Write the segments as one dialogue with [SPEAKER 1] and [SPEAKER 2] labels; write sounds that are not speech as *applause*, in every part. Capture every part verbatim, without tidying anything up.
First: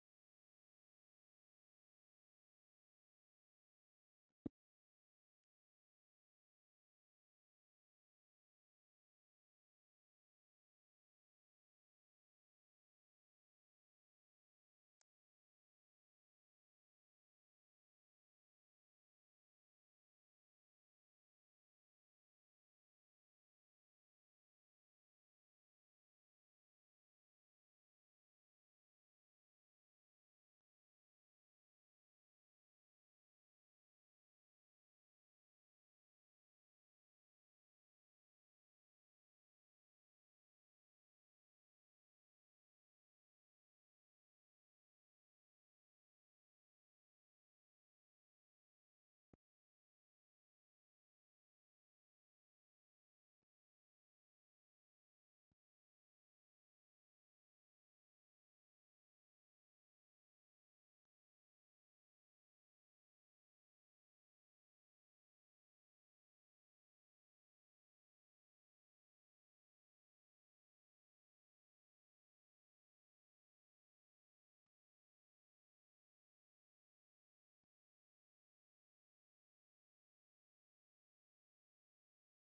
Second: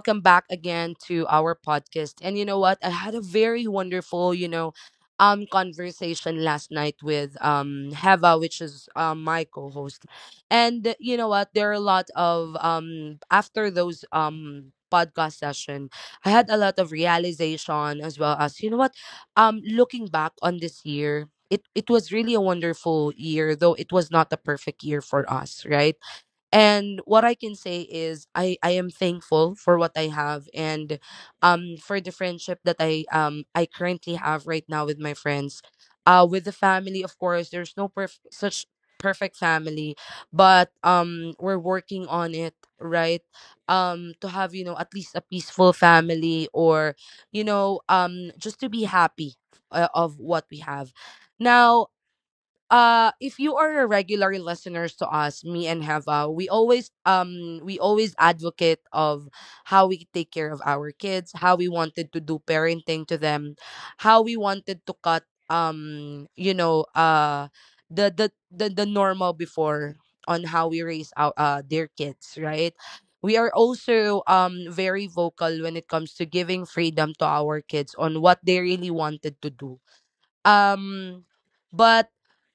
[SPEAKER 1] welcome back again to our podcast. And you know what? I had a very wonderful, you know, um, conversation last night with um Heva, which is um my co-host. And you know what? There are a lot of um after those um podcast session, I had a lot of realization as well as you know what? Um, looking back on this year. It, it was really a wonderful year, though it was not a perfect year for us, right? And what I can say is i i am thankful for what I have. And um for the friendship that i um i currently have right now with my friends, uh with the family. Of course, there's no perf- such perfect family, but um we're working on it. Right. um to have, you know at least a peaceful family, or you know um just to be happy uh, of what we have now. uh if you are a regular listeners to us, me and Heva, we always um we always advocate of how we take care of our kids, how we wanted to do parenting to them, how we wanted to cut, um you know uh the the the, the normal before, on how we raise our uh their kids, right? We are also um very vocal when it comes to giving freedom to our kids on what they really wanted to do. um, but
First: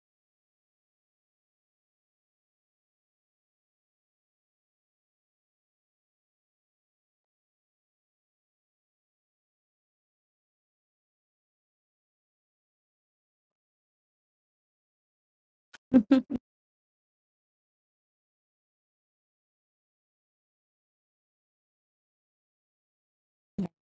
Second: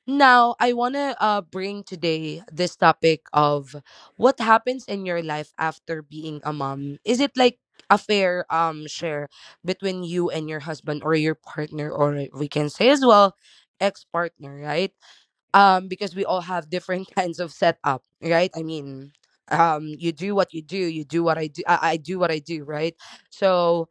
[SPEAKER 1] now I want to uh, bring today this topic of what happens in your life after being a mom. Is it like a fair um share between you and your husband or your partner, or we can say as well, ex-partner, right? Um, because we all have different *laughs* kinds of setup, right? I mean, um, you do what you do, you do what I do, I, I do what I do, right? So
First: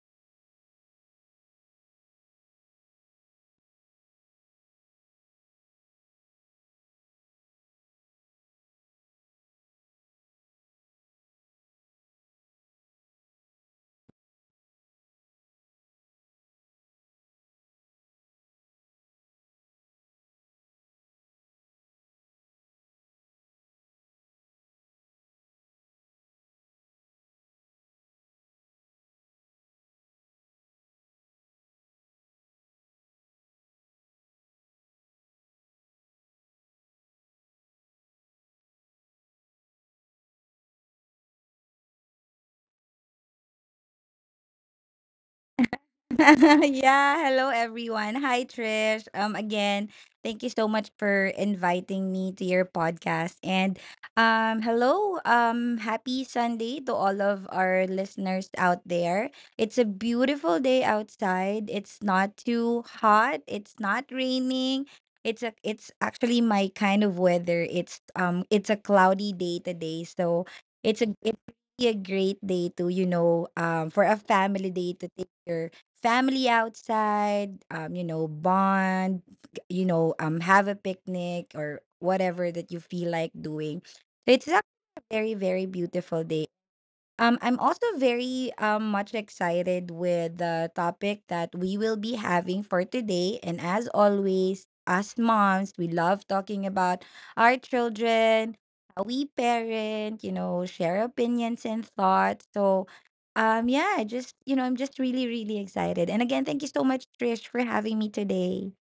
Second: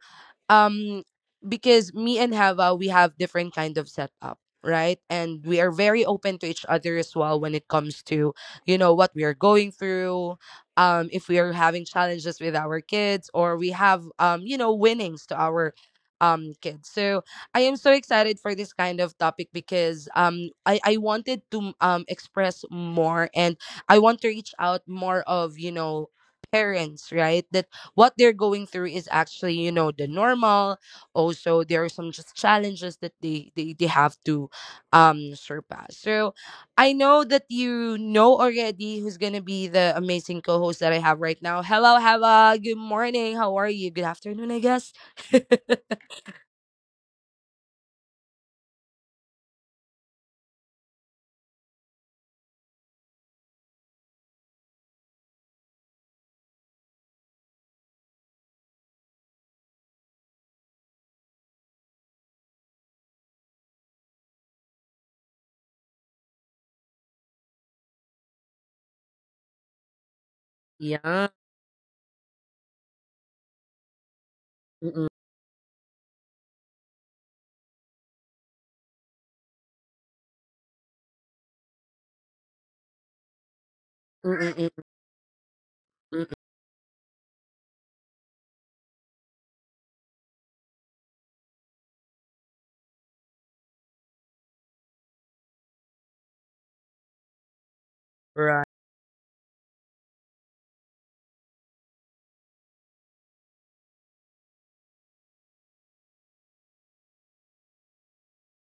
[SPEAKER 1] um because me and Hava, we have different kind of setup, right? And we are very open to each other as well when it comes to, you know, what we are going through, um if we are having challenges with our kids, or we have um you know winnings to our um kids. So I am so excited for this kind of topic, because um I I wanted to um express more, and I want to reach out more of, you know, parents, right? That what they're going through is actually you know the normal. Also, there are some just challenges that they they, they have to um surpass. So I know that you know already who's gonna be the amazing co-host that I have right now. Hello, Hava. Good morning. How are you? Good afternoon, I guess. *laughs*
[SPEAKER 2] *laughs* Yeah, hello everyone. Hi Trish. Um again, thank you so much for inviting me to your podcast. And um hello, um happy Sunday to all of our listeners out there. It's a beautiful day outside. It's not too hot, it's not raining. It's a, it's actually my kind of weather. It's um it's a cloudy day today. So it's a
[SPEAKER 1] Yeah.
[SPEAKER 2] it's a great day to, you know, um for a family day to
[SPEAKER 1] Mm-mm.
[SPEAKER 2] take your family outside, um, you know, bond, you know, um, have a picnic or whatever that you feel like doing. So it's
[SPEAKER 1] Mm-mm-mm-mm.
[SPEAKER 2] actually a very, very beautiful day. Um, I'm also very um, much excited with the topic that we will be having for today. And as always, us moms, we love talking about our children, how we parent, you know, share opinions and thoughts. So, um, yeah, I just, you know, I'm just really, really excited. And again, thank you so much, Trish, for having me today.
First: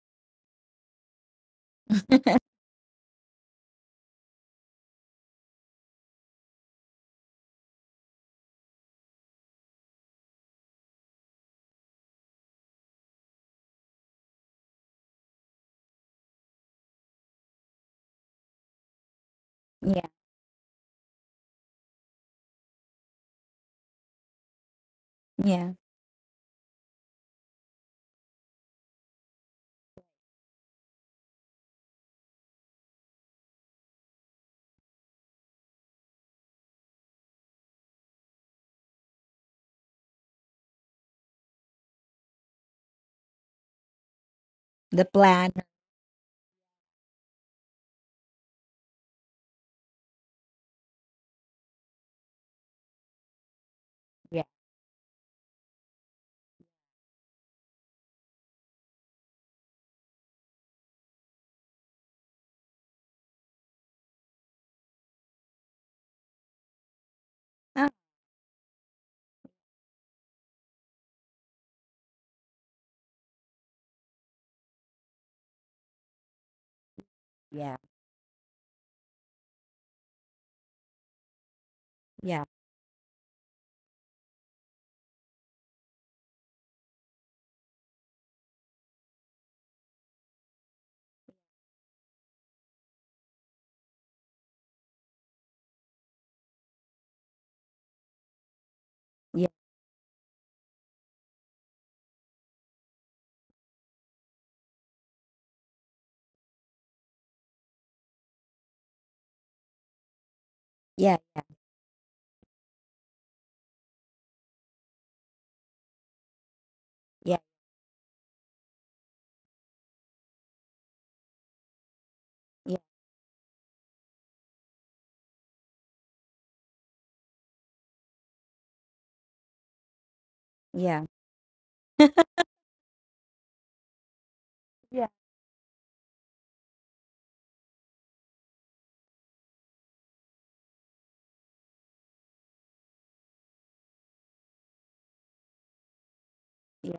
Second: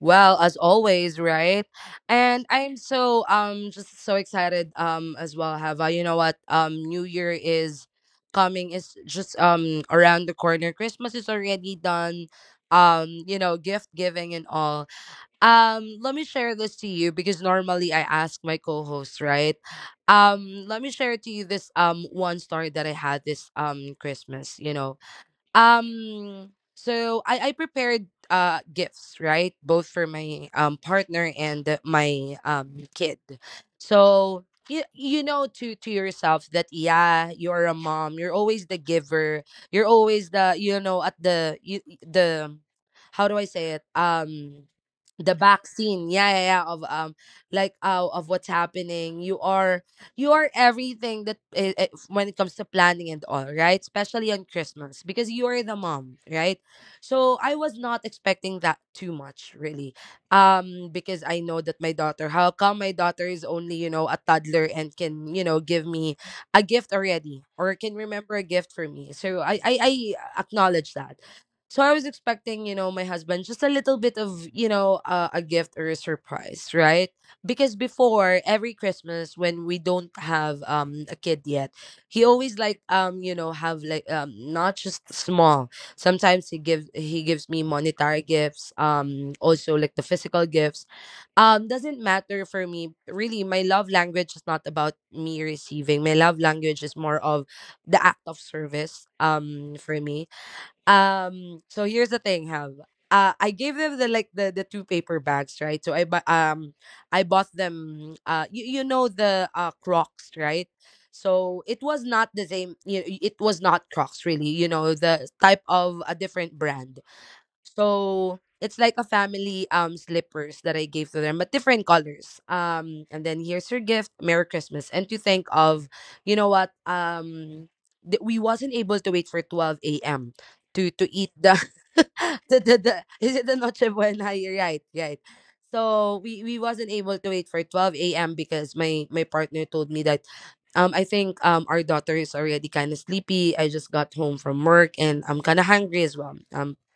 [SPEAKER 1] Well, as always, right? And
[SPEAKER 2] *laughs*
[SPEAKER 1] I'm so um just so excited um as well, Hava. You know what? Um New Year is coming, is just um around the corner. Christmas is already done. Um, you know, gift giving and all. Um, let me share this to you, because normally I ask my co-host, right?
[SPEAKER 2] Yeah,
[SPEAKER 1] Um, let me share to you this um one story that I had this um Christmas, you know.
[SPEAKER 2] yeah.
[SPEAKER 1] Um, so I, I prepared uh gifts, right? Both for my um partner and my um kid. So you, you know to to yourself that yeah, you're a mom, you're always the giver, you're always the, you know at the you, the, how do I say it? Um
[SPEAKER 2] The
[SPEAKER 1] the
[SPEAKER 2] plan.
[SPEAKER 1] back scene, yeah, yeah, yeah, of um like uh, of what's happening. You are you are everything that, eh, eh, when it comes to planning and all, right? Especially
[SPEAKER 2] Yeah.
[SPEAKER 1] on Christmas, because you are the mom, right? So I was not expecting that too much, really. Um, because I know that my daughter, how come my daughter is only, you know, a toddler and can, you know, give me a gift already or
[SPEAKER 2] Ah,
[SPEAKER 1] can remember a gift for me. So I I, I acknowledge that. So I was expecting, you know, my husband, just a little bit of, you know, uh, a gift or a surprise, right? Because
[SPEAKER 2] yeah,
[SPEAKER 1] before every Christmas, when we don't have um a kid yet, he
[SPEAKER 2] yeah,
[SPEAKER 1] always like um you know have like um not just small, sometimes he gives he gives me monetary gifts, um also like the physical gifts. um doesn't matter for me, really. My love language is not about me receiving. My love language is more of the act of service,
[SPEAKER 2] yeah,
[SPEAKER 1] um for me. um, so here's the thing, Hal. uh, I gave them the, like, the the two paper bags, right? So I bu- um I bought them uh you, you know the uh Crocs, right?
[SPEAKER 2] yeah,
[SPEAKER 1] So it was not the same, you know, it was not Crocs really, you know, the type of a different brand.
[SPEAKER 2] yeah,
[SPEAKER 1] So it's like a family um slippers that I gave to them, but different colors.
[SPEAKER 2] yeah,
[SPEAKER 1] Um, and then, here's your gift, Merry Christmas. And to think of, you know what, um, th- we wasn't able to wait for twelve a m to
[SPEAKER 2] yeah, yeah,
[SPEAKER 1] to eat the *laughs* the, the, the is it the noche buena? You're right,
[SPEAKER 2] yeah,
[SPEAKER 1] right. So we we wasn't able to wait for twelve a m because my my partner told me that. Um, I think um our daughter is already kind of sleepy. I just got home from work, and I'm kind of hungry as well. Um.
[SPEAKER 2] yeah.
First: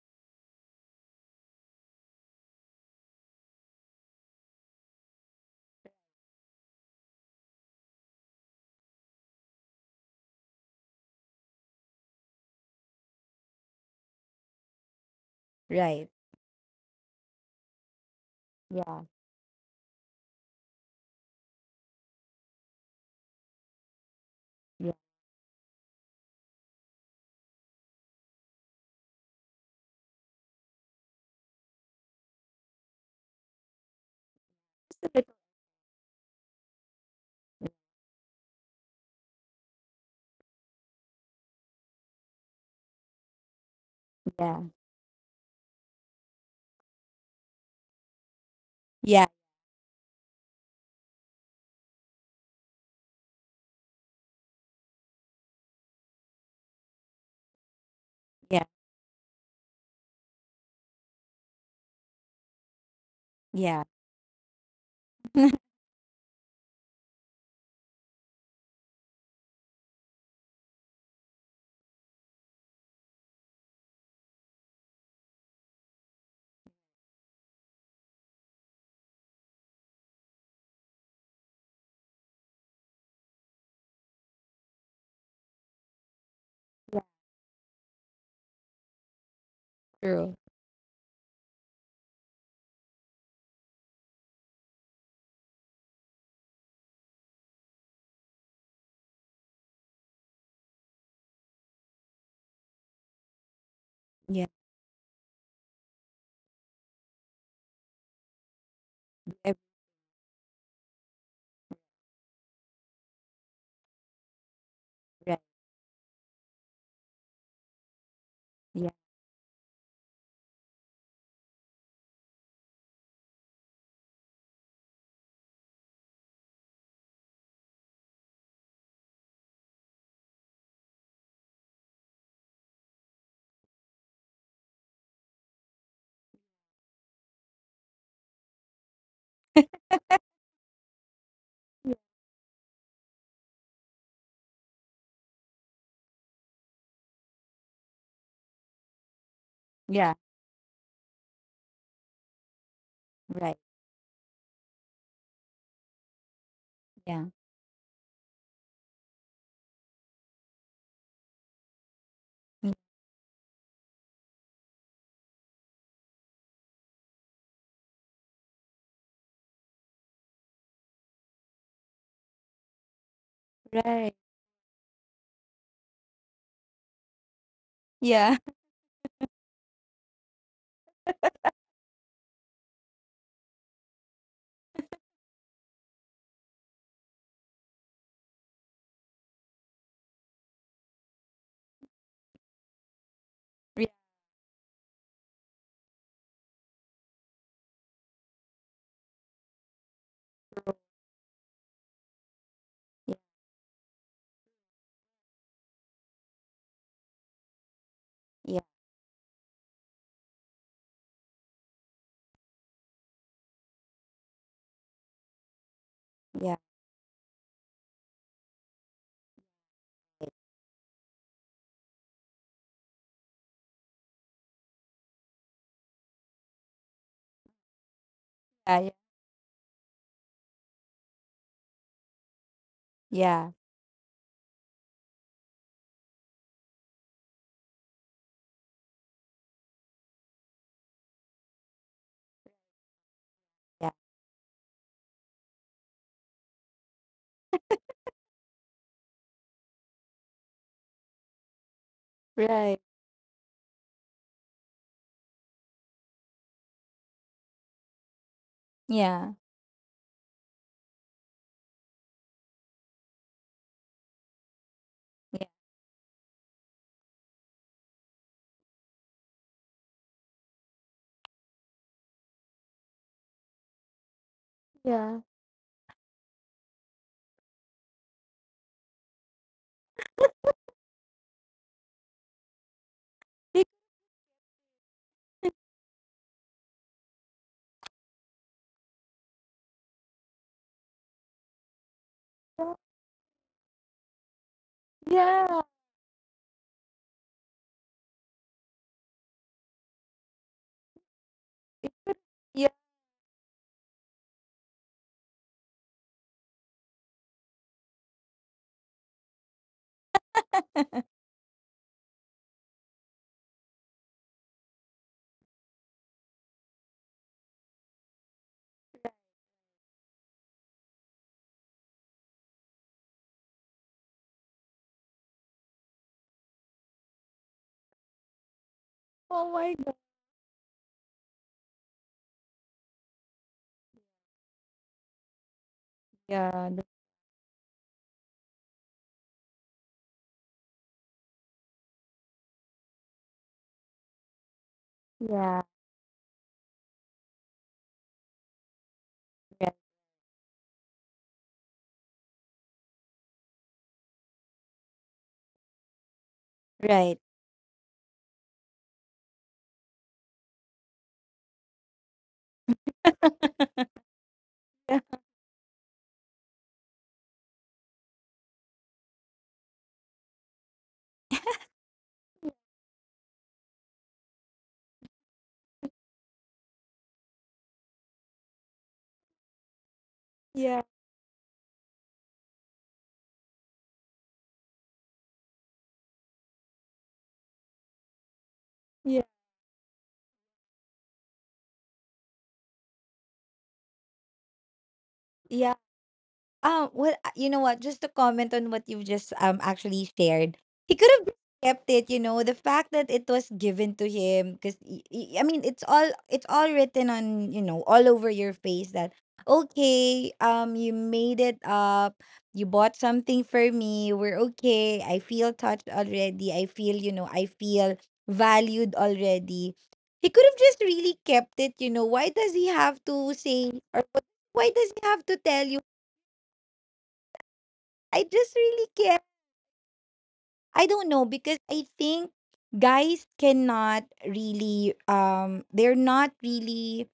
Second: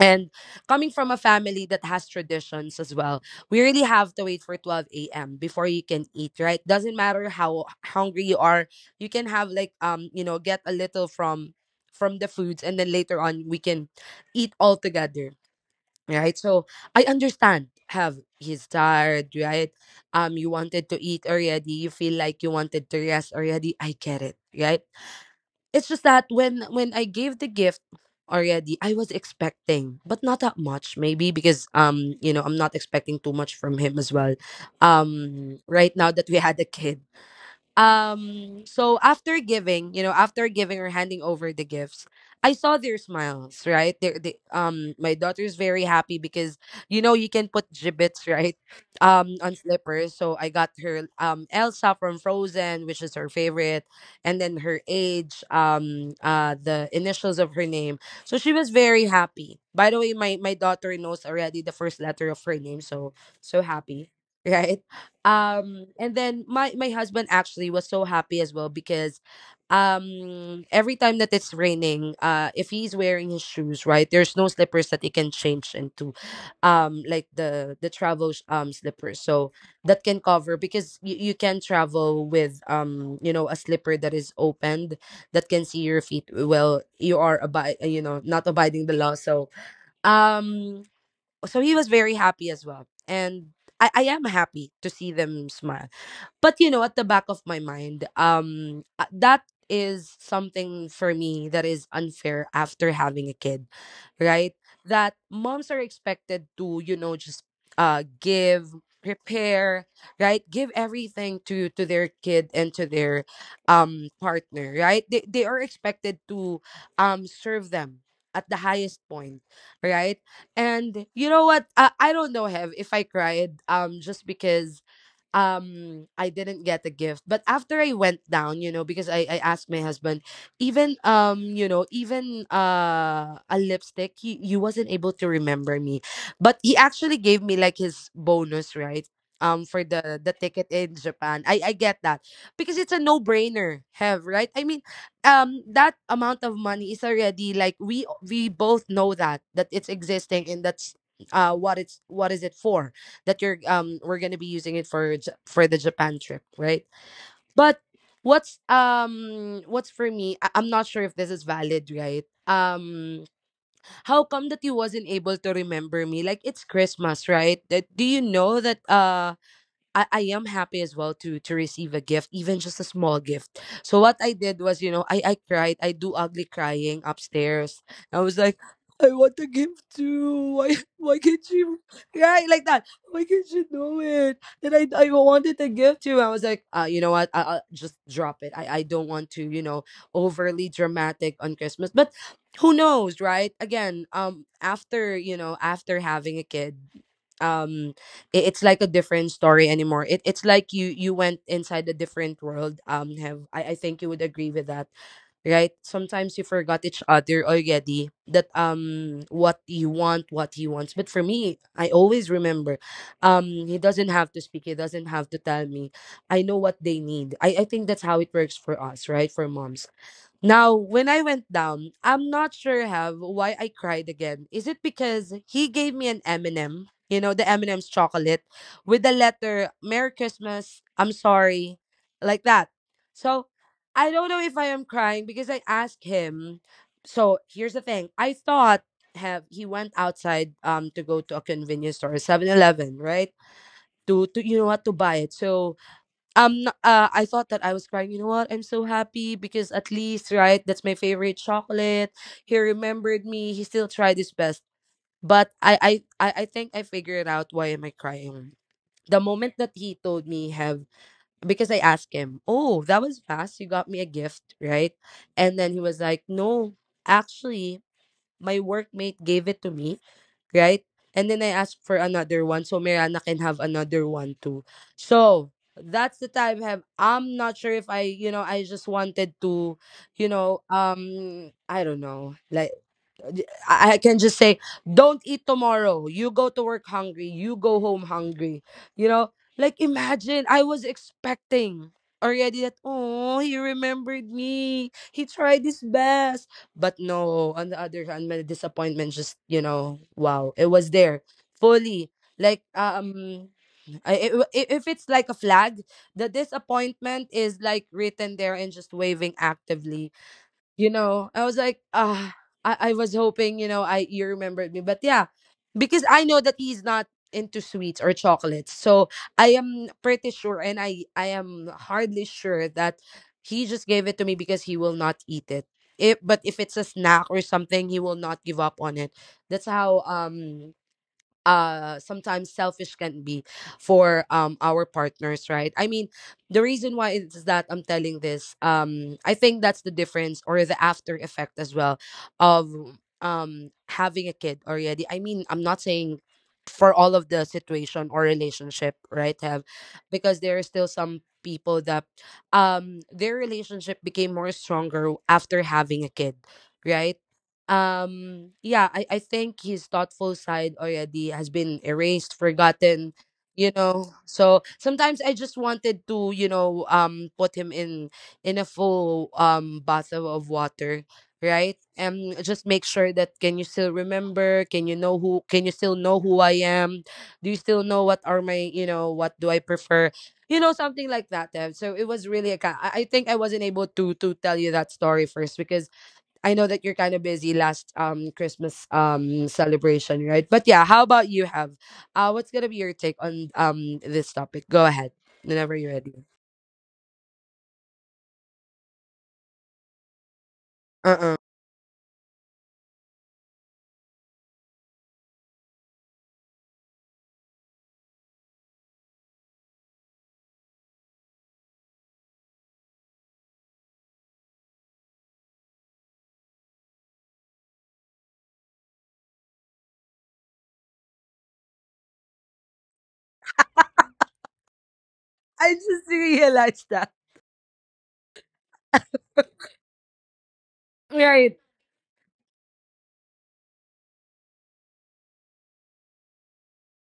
[SPEAKER 1] And coming from a family that has traditions as well, we really have to wait for twelve a m before you can eat, right? Doesn't matter how hungry you are, you can have like, um, you know, get a little from from the foods, and then later on we can eat all together.
[SPEAKER 2] Right.
[SPEAKER 1] Right. So I understand, have, he's
[SPEAKER 2] Yeah,
[SPEAKER 1] tired, right? Um, you wanted to eat already, you feel like you wanted to rest already. I get it, right?
[SPEAKER 2] yeah,
[SPEAKER 1] It's just that when when I gave the gift already, I was expecting, but not that much, maybe because um you know I'm not expecting too much from him as well. Um, right now that we had a kid. Um, so after giving, you know, after giving or handing over the gifts, I saw their smiles, right? They're, they,
[SPEAKER 2] yeah,
[SPEAKER 1] um, my daughter's very happy, because you know you can put gibbets, *laughs* right,
[SPEAKER 2] yeah,
[SPEAKER 1] um, on slippers. So I got her um Elsa from Frozen, which is her favorite, and then her age, um, uh, the initials of her name. So she
[SPEAKER 2] yeah,
[SPEAKER 1] was very happy. By the way, my my daughter knows already the first letter of her name, so so
[SPEAKER 2] yeah.
[SPEAKER 1] happy, *laughs* right?
[SPEAKER 2] *laughs*
[SPEAKER 1] um and then my my husband actually was so happy as well, because um every time that it's raining, uh if he's wearing his shoes, right, there's no slippers that he can change into, um like the the travel sh- um slippers, so that can cover. Because you, you can travel with um you know a slipper that is opened, that can see your feet. Well,
[SPEAKER 2] Yeah,
[SPEAKER 1] you are abide, you know not abiding the law. So
[SPEAKER 2] true.
[SPEAKER 1] um so he was very happy as well. And I, I am happy to see them smile, but you know at the back of my mind, um uh, that is something for me, that is unfair after having a kid,
[SPEAKER 2] Yeah,
[SPEAKER 1] right? That moms are expected to, you know just uh give,
[SPEAKER 2] eh,
[SPEAKER 1] prepare, right, give everything to to their kid, and to their um partner, right. they,
[SPEAKER 2] right.
[SPEAKER 1] they are expected to um serve them at the
[SPEAKER 2] Yeah,
[SPEAKER 1] highest point, right. And you know what? I, I don't know, Hev, if I cried, um, just because um I didn't get the gift. But after I went down, you know, because I, I asked my husband, even um, you know, even uh a lipstick, he, he wasn't able to remember me. But he actually gave me, like, his bonus, right? Um, for the the ticket in Japan. I, I get that. Because it's a no-brainer, Hev, right? I mean, um that amount of money is already, like, we we both know that that it's
[SPEAKER 2] yeah,
[SPEAKER 1] existing, and that's uh what it's, what is it for, that you're,
[SPEAKER 2] right.
[SPEAKER 1] um we're going to be using it for, J- for the Japan trip, right?
[SPEAKER 2] Yeah,
[SPEAKER 1] But what's um what's for me, I- I'm not sure if this is valid, right?
[SPEAKER 2] mm,
[SPEAKER 1] um how come that you wasn't able to remember me, like it's Christmas, right, that, do you know that, uh, I, I am happy as well to to receive a gift, even just a small gift. So
[SPEAKER 2] right.
[SPEAKER 1] what I did was, you know, I I cried. I do ugly crying upstairs. I
[SPEAKER 2] Yeah,
[SPEAKER 1] was like, I want a gift too. Why *laughs* why can't you, right, like that? Why can't you do it? And I I wanted a gift too. I was like, uh, you know what? I, I'll just drop it. I I don't want to, you know, overly dramatic on Christmas, but. Who knows, right?
[SPEAKER 2] *laughs* yeah,
[SPEAKER 1] Again, um, after you know, after having a kid, um, i- it's like a different story anymore. It it's like you you went inside a different world. Um, have I, I think you would agree with that, right? Sometimes you forgot each other already. That
[SPEAKER 2] yeah,
[SPEAKER 1] um what you want, what he wants. But for me, I always remember. Um, he doesn't have to speak. He doesn't have to tell me. I
[SPEAKER 2] yeah,
[SPEAKER 1] know
[SPEAKER 2] yeah,
[SPEAKER 1] what they need. I I think that's how it works for us, right? For moms now, when I went down, I'm not sure have why I cried again. Is it because he gave me an M and M, you know, the M and M's chocolate with the letter Merry Christmas, I'm sorry, like that.
[SPEAKER 2] yeah,
[SPEAKER 1] So,
[SPEAKER 2] yeah,
[SPEAKER 1] I don't know if I am crying because I asked him. So, here's the thing. I thought have he went outside um to go to a convenience store, Seven Eleven, right?
[SPEAKER 2] yeah,
[SPEAKER 1] To to you know what to buy it. So, um uh, I thought that I was crying you know what I'm so happy because at least right that's my favorite chocolate,
[SPEAKER 2] yeah,
[SPEAKER 1] he
[SPEAKER 2] right.
[SPEAKER 1] remembered me, he still tried his best. But i i i, I think I figured out why am I crying the
[SPEAKER 2] Yeah,
[SPEAKER 1] moment that he told me have because I asked him, oh, that was fast, you got me a gift, right?
[SPEAKER 2] yeah,
[SPEAKER 1] And then he was like, no, actually, my workmate gave it to me, right? And then I asked for another one so Mirana can have another one too.
[SPEAKER 2] yeah, yeah,
[SPEAKER 1] So that's the time have I'm not sure if I you know I just wanted to you know um I don't know like I I can just say, don't eat tomorrow. You go to work hungry. You go home hungry. You know, like imagine I was expecting already that, oh, he remembered me. He tried
[SPEAKER 2] yeah.
[SPEAKER 1] his best. But no, on the other hand, my disappointment just, you know, wow, it was there fully. Like,
[SPEAKER 2] Yeah.
[SPEAKER 1] um, I- i- i- if it's like a flag, the disappointment is like written there and just waving actively. You know, I was like, ah, I, I was hoping you know i, you remembered me, but yeah, because I know that he's not into sweets or chocolates. So I am pretty sure and I I am hardly sure that he just gave it to me because he will not eat it. If, but if it's a snack or something, he will not give up on it.
[SPEAKER 2] Oh
[SPEAKER 1] That's
[SPEAKER 2] my God.
[SPEAKER 1] how um uh sometimes selfish can be for um our partners, right? I mean, the
[SPEAKER 2] Yeah, th-
[SPEAKER 1] reason why is that I'm telling this um I think that's the difference or the after effect as well of um having a kid already. I mean, I'm
[SPEAKER 2] yeah,
[SPEAKER 1] not saying for all of the situation or relationship, right have
[SPEAKER 2] right,
[SPEAKER 1] because there are still some people that um their relationship became more stronger after having a kid, right?
[SPEAKER 2] right.
[SPEAKER 1] Um yeah, I, I think his thoughtful side already has been erased, forgotten. You know, so sometimes I just wanted to you know um put him in in a full um bath of water, right, and just make sure that, can you still remember, can you know who, can you still know who I am, do you still know what are my, you know, what do I prefer, you know,
[SPEAKER 2] Yeah,
[SPEAKER 1] something like that, Dev. So it was really a ki- I I think I wasn't able to to tell you that story first because I know that you're kind of busy last um Christmas
[SPEAKER 2] yeah,
[SPEAKER 1] um celebration, right? But yeah, how about you have uh, what's gonna be your take on um this topic? Go ahead. Whenever
[SPEAKER 2] yeah.
[SPEAKER 1] you're ready.
[SPEAKER 2] Um, well, uh, you know what? Just to comment on what you've just um actually shared, he could have
[SPEAKER 1] Uh-uh.
[SPEAKER 2] kept it. You know, the fact that it was given to him, because I mean, it's all it's all written on you know all over your face that okay, um, you made it up, you bought something for me, we're okay. I feel touched already. I feel you know, I feel valued already. He could have just really kept it. You know, why does he have to say or why does he have to tell
[SPEAKER 1] I
[SPEAKER 2] you?
[SPEAKER 1] just realized that.
[SPEAKER 2] I just really care. I don't know
[SPEAKER 1] Right.
[SPEAKER 2] because I think guys cannot really um they're not really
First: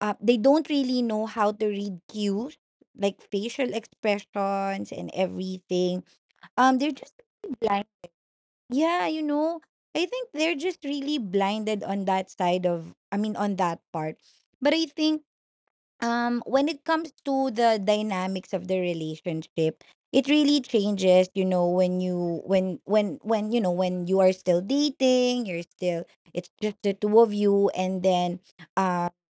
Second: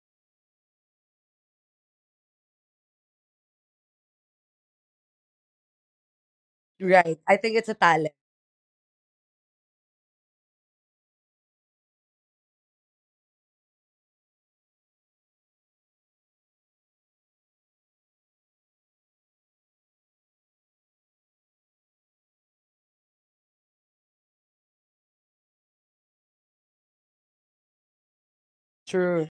[SPEAKER 2] uh they don't really know how to read cues, like facial expressions and everything. Um they're
[SPEAKER 1] Right.
[SPEAKER 2] just
[SPEAKER 1] I think it's a
[SPEAKER 2] blind.
[SPEAKER 1] talent.
[SPEAKER 2] Yeah, you know. I think they're just really blinded on that side of I mean on that part. But I think um when it comes to the dynamics of the relationship, it really changes, you know when you when when when you know when you are still dating, you're still it's just the two of you, and then uh
[SPEAKER 1] True.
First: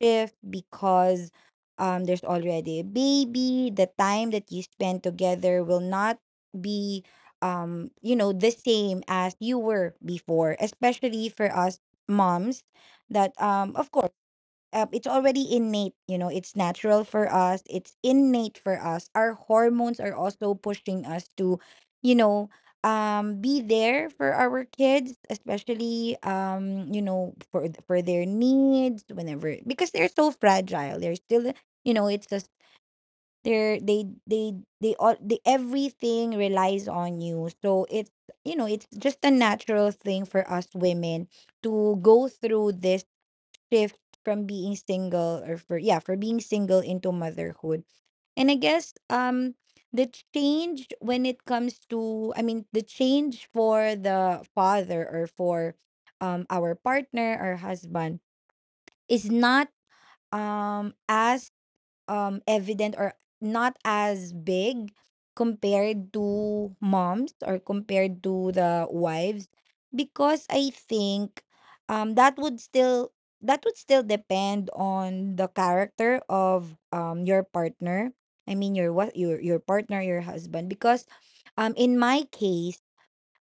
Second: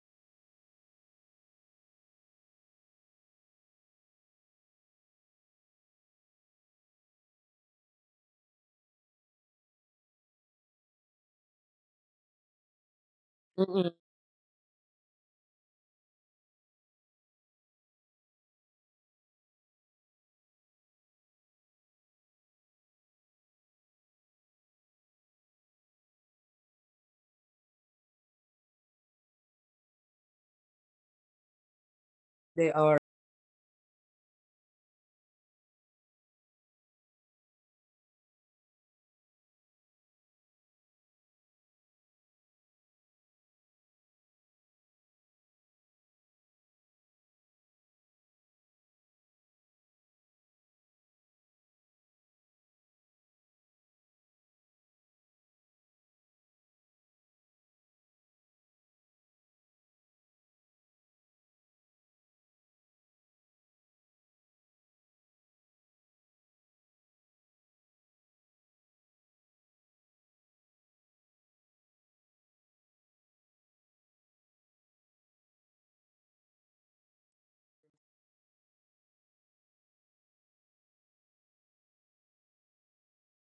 [SPEAKER 2] shift, because um there's already a baby. The time that you spend together will not be um you know the same as you were before, especially for us moms, that um of
[SPEAKER 1] Mm-mm.
[SPEAKER 2] course um, it's already innate, you know, it's natural for us, it's innate for us. Our hormones are also pushing us to you know um be there for our kids, especially um you know for th- for their needs whenever, because they're so fragile. They're still you know it's just
[SPEAKER 1] They are.
[SPEAKER 2] they're they they they all they everything relies on you, so it's you know it's just a natural thing for us women to go through this shift from being single, or for yeah for being single into motherhood. And I guess um the change when it comes to, I mean, the change for the father or for um our partner or husband is not um as um evident, or not as big compared to moms or compared to the wives, because I think um that would still that would still depend on the character of um your partner. I mean your what your your partner, your husband. Because um in my case,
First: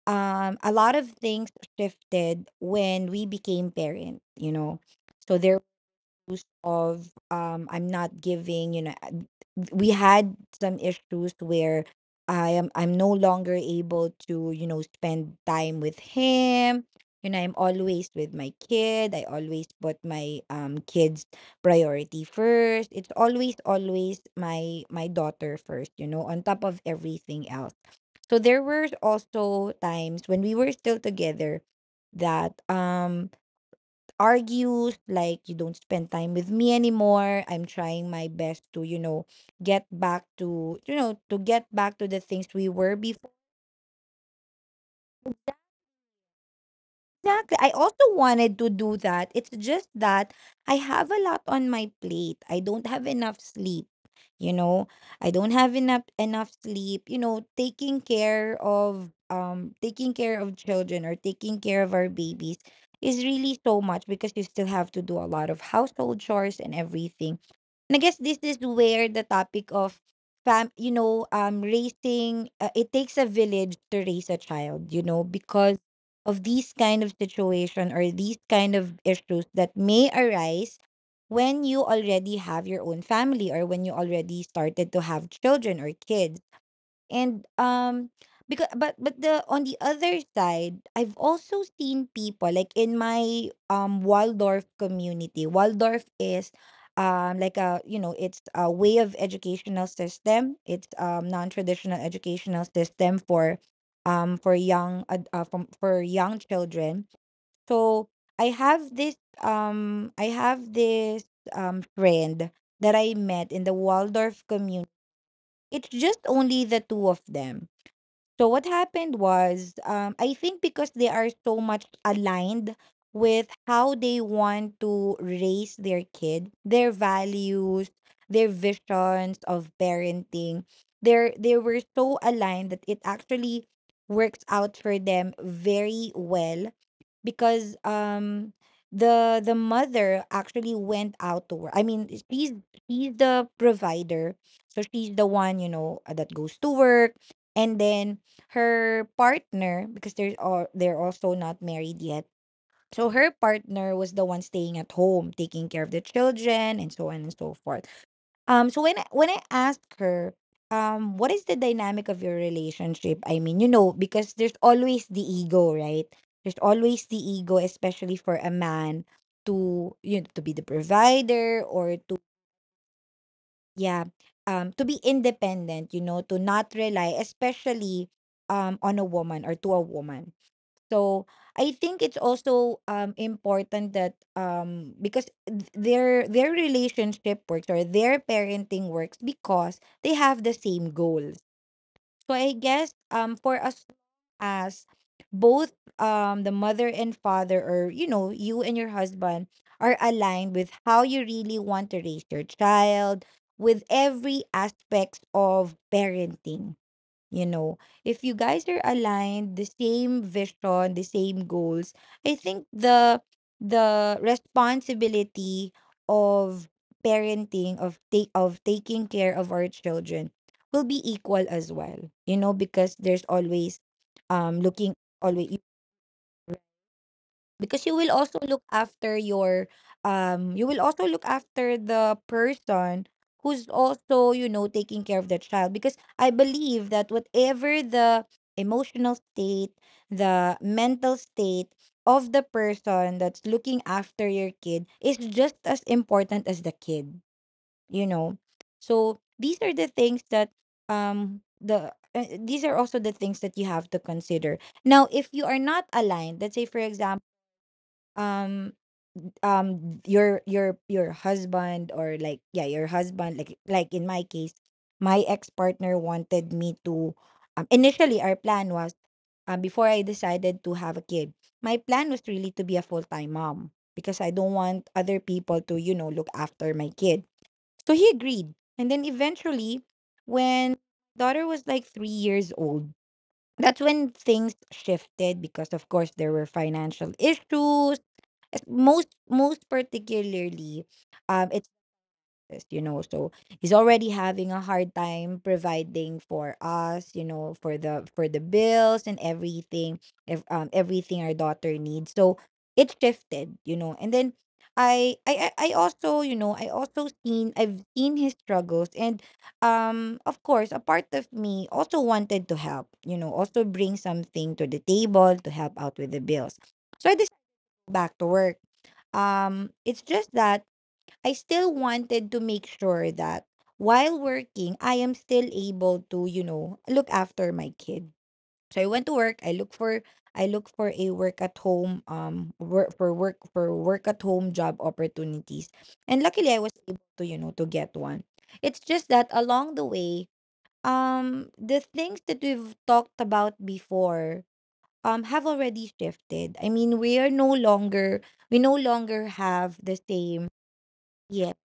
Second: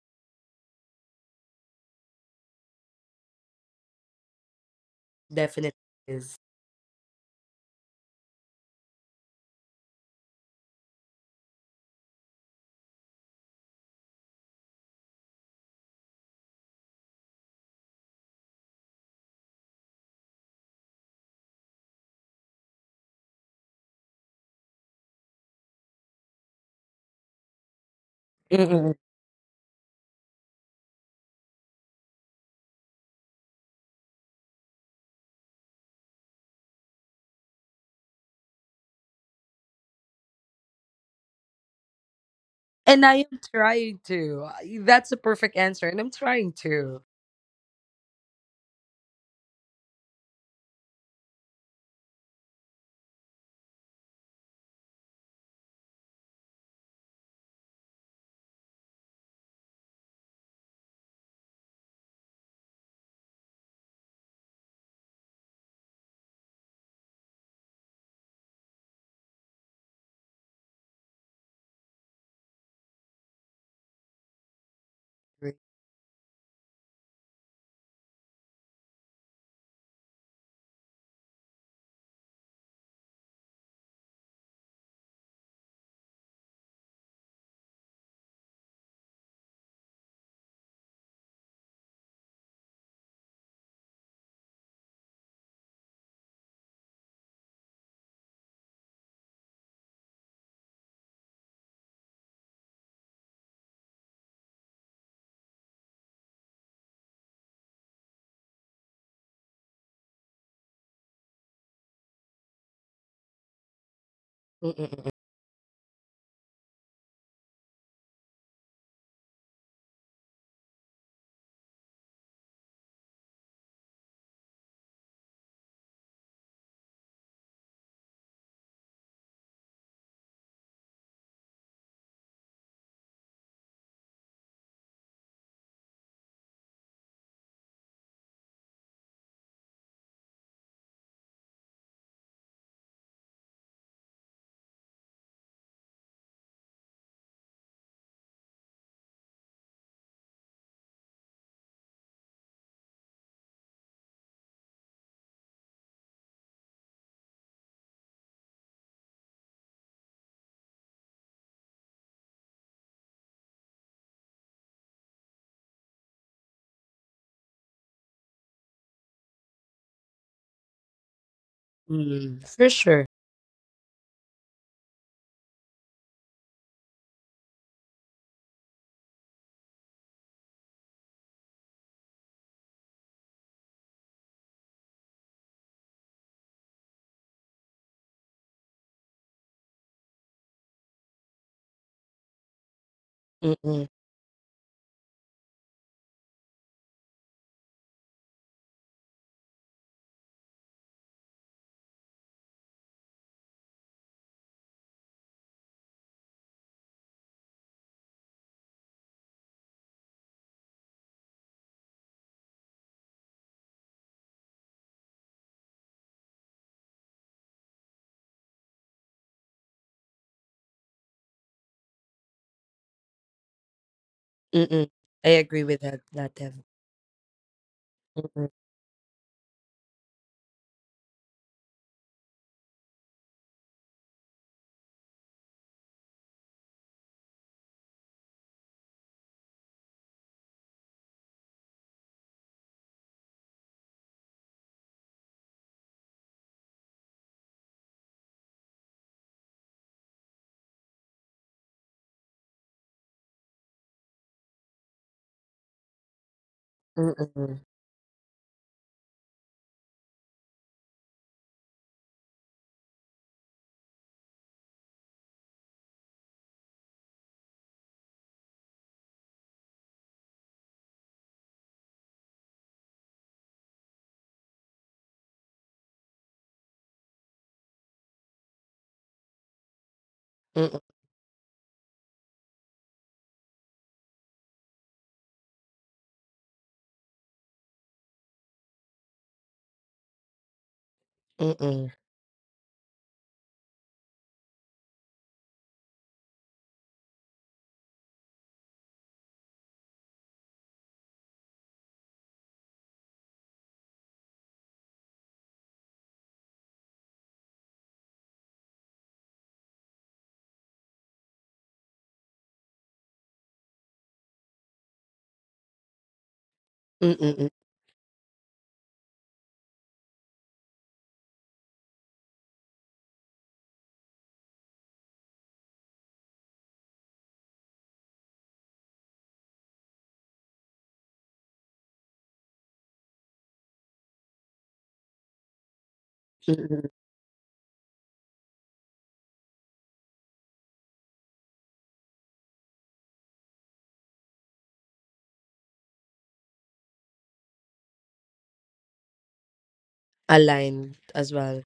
[SPEAKER 2] um a lot of things shifted when we became parent, you know. So there
[SPEAKER 1] Definitely is.
[SPEAKER 2] of um I'm not giving, you know, I- we had some issues where I am I'm no longer able to, you know, spend time with him. You know, I'm always with my kid. I always put my um kids priority first. It's always always my my daughter first, you know, on top of everything else. So there were
[SPEAKER 1] Mm-mm.
[SPEAKER 2] also times when we were still together that um argue, like, you don't spend time with me anymore. I'm trying my best to, you know, get back to, you know, to get back to the things we were
[SPEAKER 1] And I am trying to. That's a perfect answer, and I'm trying to.
[SPEAKER 2] Exactly. I also wanted to do that. It's just that I have a lot on my plate. I don't have enough sleep, you know. I don't have enough enough sleep, you know. Taking care of um taking care of children, or taking care of our babies, is really so much, because you still have to do a lot of household chores and everything. And I guess this is where the topic of fam, you know, um raising, uh, it takes a village to raise a child, you know,
[SPEAKER 1] Mm-mm.
[SPEAKER 2] because of these kind of situation, or these kind of issues that may arise when you already have your own family, or when you already started to have children or kids. And um because but but the on the other side, I've also seen people, like in my um Waldorf community. Waldorf is um like a you know, it's a way of educational system. It's um non-traditional educational system for um for young ad- uh, from for young children. So I have this um I have this um friend that I met in the Waldorf community.
[SPEAKER 1] Mm-mm.
[SPEAKER 2] It's just only the two of them, so what happened was, um, I think because they are so much aligned with how they want to raise their kid, their values, their visions of parenting. They're they were so aligned that it actually works out for them very well, because um the the mother actually went out to work. I mean, she's she's the provider, so she's the one you know that goes to work, and then her partner, because they're all they're also not married yet, so her partner was the one staying at home taking care of the children and so on and so forth. Um so when I, when I asked her um what is the dynamic of your relationship, I mean, you know because there's always the ego, right? There's always the ego, especially for a man to, you know, to be the provider, or to
[SPEAKER 1] Mm. For sure.
[SPEAKER 2] yeah um to be independent, you know to not rely, especially um on a woman or to a woman. So I think it's also um important that, um because th- their their relationship works, or their parenting works, because they have the same goals. So I guess um for us,
[SPEAKER 1] Mm-mm.
[SPEAKER 2] as both um the mother and father, or you know you and your husband, are aligned with how you really want to raise your child, with every aspect of parenting. You know, if you guys are aligned, the same vision, the same goals, I think the the responsibility of parenting, of take of taking care of our children, will be equal as well. You know, because there's always um
[SPEAKER 1] Mm-mm.
[SPEAKER 2] looking
[SPEAKER 1] I
[SPEAKER 2] always
[SPEAKER 1] agree with that, that Dev.
[SPEAKER 2] because you will also
[SPEAKER 1] Mm-mm.
[SPEAKER 2] look after your um you will also look after the person who's also, you know, taking care of the child. Because I believe that whatever the emotional state, the mental state of the person that's looking after your kid, is just as important as the kid. you know so these are the things that um the uh, these are also the things that you have to consider. Now, if you are not aligned, let's say for example,
[SPEAKER 1] Mm-mm.
[SPEAKER 2] um um your your your husband, or like, yeah your husband, like like in my case, my ex-partner wanted me to um initially, our plan was, um before I decided to have a kid, my plan was really to be a full-time mom, because I don't want other people to you know look after my kid. So he agreed, and then eventually, when
[SPEAKER 1] Mm,
[SPEAKER 2] daughter was like three years old, that's when things shifted, because of course there were financial issues. es- most most particularly, um it's
[SPEAKER 1] mm,
[SPEAKER 2] this, you know so he's already having a hard time providing for us, you know for the for the bills and everything, if, um everything our daughter needs. So it shifted, you know, and then I, I I I also, you know, I also seen I've seen his struggles. And um of course a part of me also wanted to help, you know also bring something to the table to help out with the bills. So I
[SPEAKER 1] mm,
[SPEAKER 2] decided
[SPEAKER 1] mm,
[SPEAKER 2] back to work. Um, it's just that I still wanted to make sure that while working, I am still able to, you know, look after my kid. So I went to work. I look for I look for a work at home um work for work for work at home job opportunities. And luckily I was
[SPEAKER 1] mm.
[SPEAKER 2] able to, you know, to get one. It's just that along the way, um the things that we've talked about before um have already shifted. I mean, we are no longer we no longer have the same
[SPEAKER 1] Aligned as
[SPEAKER 2] yeah.
[SPEAKER 1] well.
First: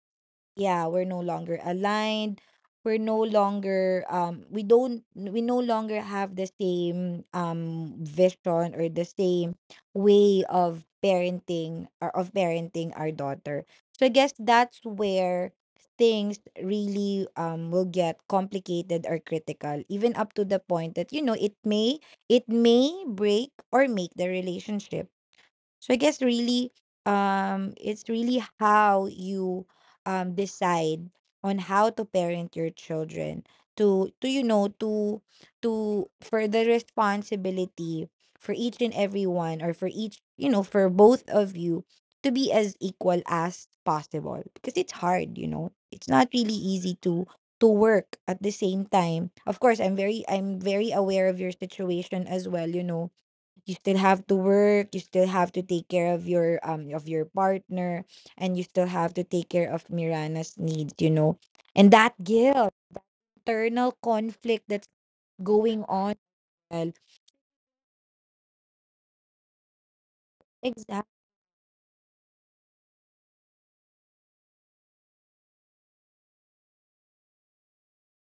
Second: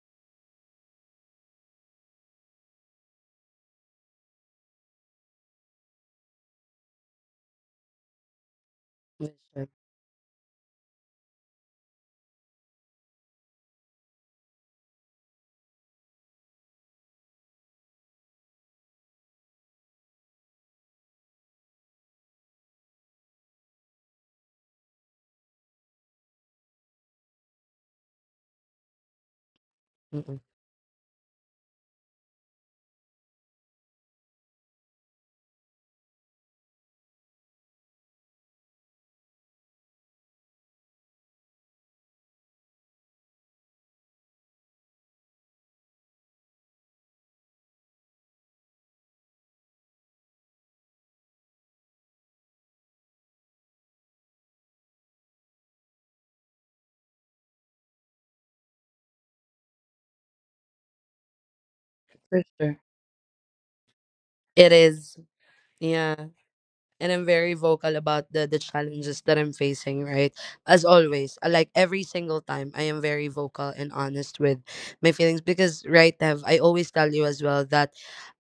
[SPEAKER 2] Yeah, we're no longer aligned. We're no longer um we don't we no longer have the same um vision or the
[SPEAKER 1] For
[SPEAKER 2] same
[SPEAKER 1] sure.
[SPEAKER 2] way of parenting or of parenting our daughter. So I guess that's where things really um will get complicated or critical, even up to the point that, you know, it may it may break or make the relationship. So I guess really, um, it's really how you
[SPEAKER 1] Mm-mm.
[SPEAKER 2] um decide on how to parent your children, to to you know to to for the responsibility for each and every one, or for each, you know, for both of you to be as equal as possible, because it's hard, you know, it's not really easy to to work at the same time. Of course, i'm very i'm very aware of your situation as well, you know. You still have to work, you still have to take care of your um of your partner, and you still have to take care of Mirana's needs, you know. And that
[SPEAKER 1] For
[SPEAKER 2] guilt,
[SPEAKER 1] sure.
[SPEAKER 2] internal conflict
[SPEAKER 1] It
[SPEAKER 2] that's
[SPEAKER 1] is.
[SPEAKER 2] going on.
[SPEAKER 1] Yeah.
[SPEAKER 2] Well,
[SPEAKER 1] And I'm very vocal about the the challenges that I'm facing, right? As
[SPEAKER 2] exactly.
[SPEAKER 1] always, uh, like every single time, I am very vocal and honest with my feelings because, right, Dev, I always tell you as well that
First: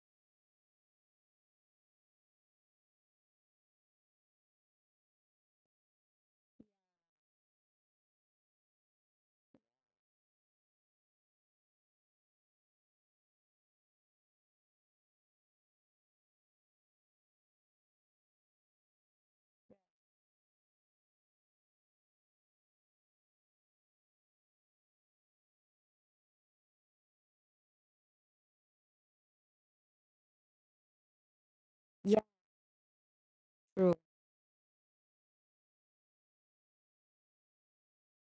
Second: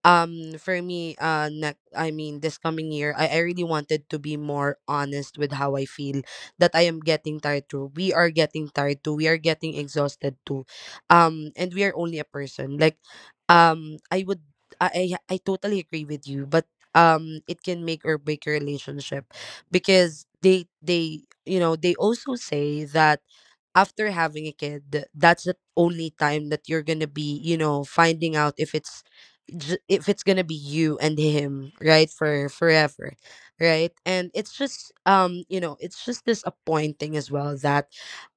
[SPEAKER 1] um for me, uh, next, I mean this coming year, I, I really wanted to be more honest with how I feel, that I am getting tired too. We are getting tired too. We are getting exhausted too. Um and we are only a person. Like um I would, I I, I totally agree with you, but um it can make or break your relationship because they they you know they also say that after having a kid th- that's the only time that you're gonna be, you know, finding out if it's j- if it's gonna be you and him, right,
[SPEAKER 2] Yeah,
[SPEAKER 1] for forever.
[SPEAKER 2] true.
[SPEAKER 1] Right, and it's just um you know it's just disappointing as well that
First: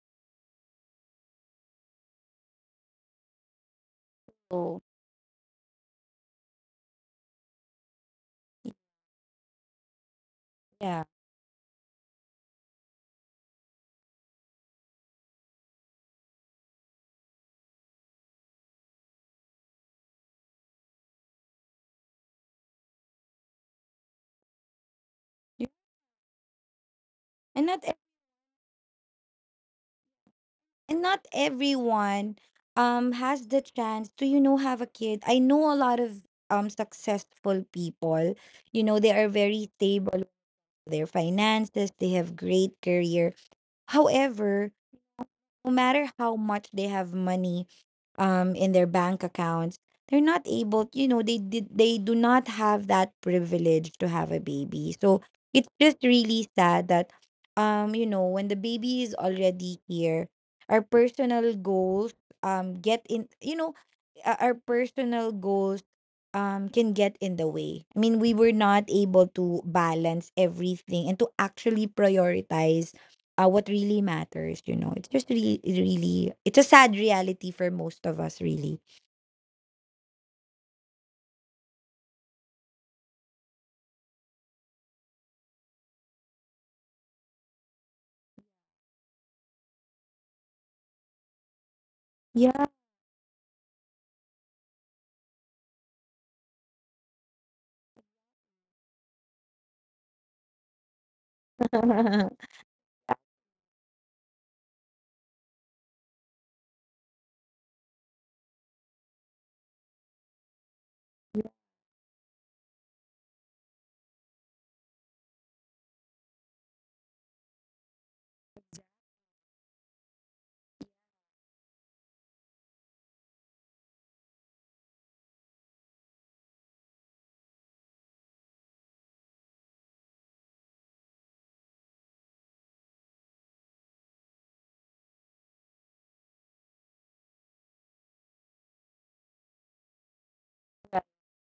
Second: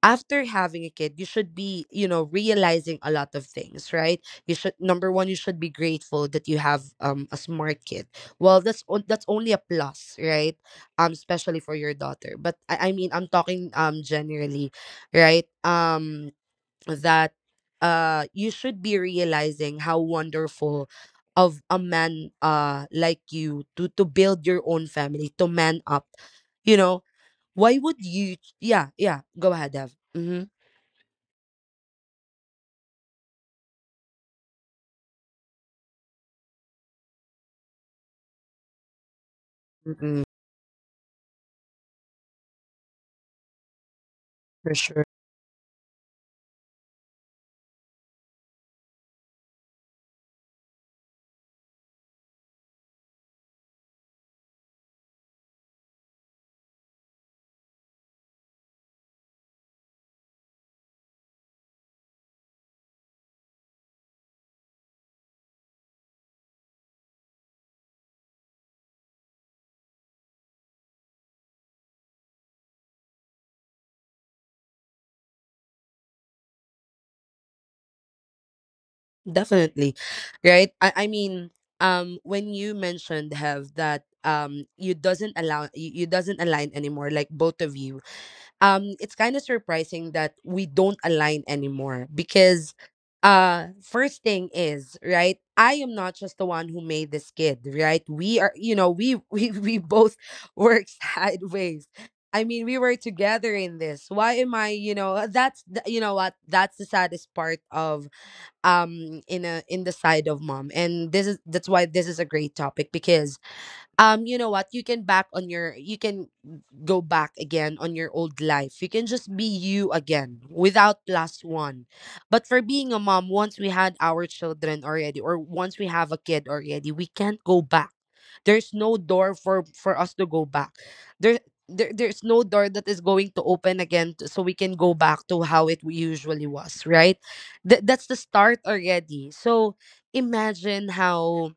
[SPEAKER 1] after having a kid you should be, you know, realizing a lot of things, right? You should,
[SPEAKER 2] So
[SPEAKER 1] number one, you should be grateful that you have um a smart kid. Well, that's on- that's only a plus, right?
[SPEAKER 2] yeah.
[SPEAKER 1] Um, especially for your daughter. But I, I mean, I'm talking um generally, right? Um, that, uh, you should be realizing how wonderful of a man, uh, like you to to build your own family, to
[SPEAKER 2] you-
[SPEAKER 1] man up. You know,
[SPEAKER 2] and
[SPEAKER 1] why
[SPEAKER 2] not ev-
[SPEAKER 1] would you? Yeah, yeah. Go ahead, Dev. Mm-hmm.
[SPEAKER 2] and not everyone um has the chance to, you know, have a kid. I know a lot of um successful people, you know, they are very stable
[SPEAKER 1] Mm-mm,
[SPEAKER 2] with their finances, they have great career. However,
[SPEAKER 1] for sure.
[SPEAKER 2] no matter how much they have money um in their bank accounts, they're not able, you know, they did they do not have that privilege to have a baby. So it's just really sad that, um you know, when the baby is already here, our personal goals um get in you know uh, our personal goals um can get in the way. I mean, we were not able to balance everything and to actually prioritize uh, what really matters, you know. It's just really, really, it's a sad reality for most of us, really.
[SPEAKER 1] Definitely. Right? I, I mean, um when you mentioned have that um you doesn't allow you, you doesn't align anymore, like both of you. Um it's kind of surprising that we don't align anymore
[SPEAKER 2] Yeah.
[SPEAKER 1] because, uh, first thing is, right? I am not just the one who made this kid, right? We are, you know, we *laughs* we we both work sideways. I
[SPEAKER 2] *laughs*
[SPEAKER 1] mean, we were together in this. Why am I, you know, that's the, you know what? That's the saddest part um in a in the side of mom, and this is, that's why this is a great topic because um you know what, you can back on your, you can go back again on your old life, you can just be you again without plus one. But for being a mom, once we had our children already, or once we have a kid already, we can't go back, there's no door for for us to go back there there, there's no door that is going to open again t- so we can go back to how it usually was, right? Th- that's the start already. So imagine how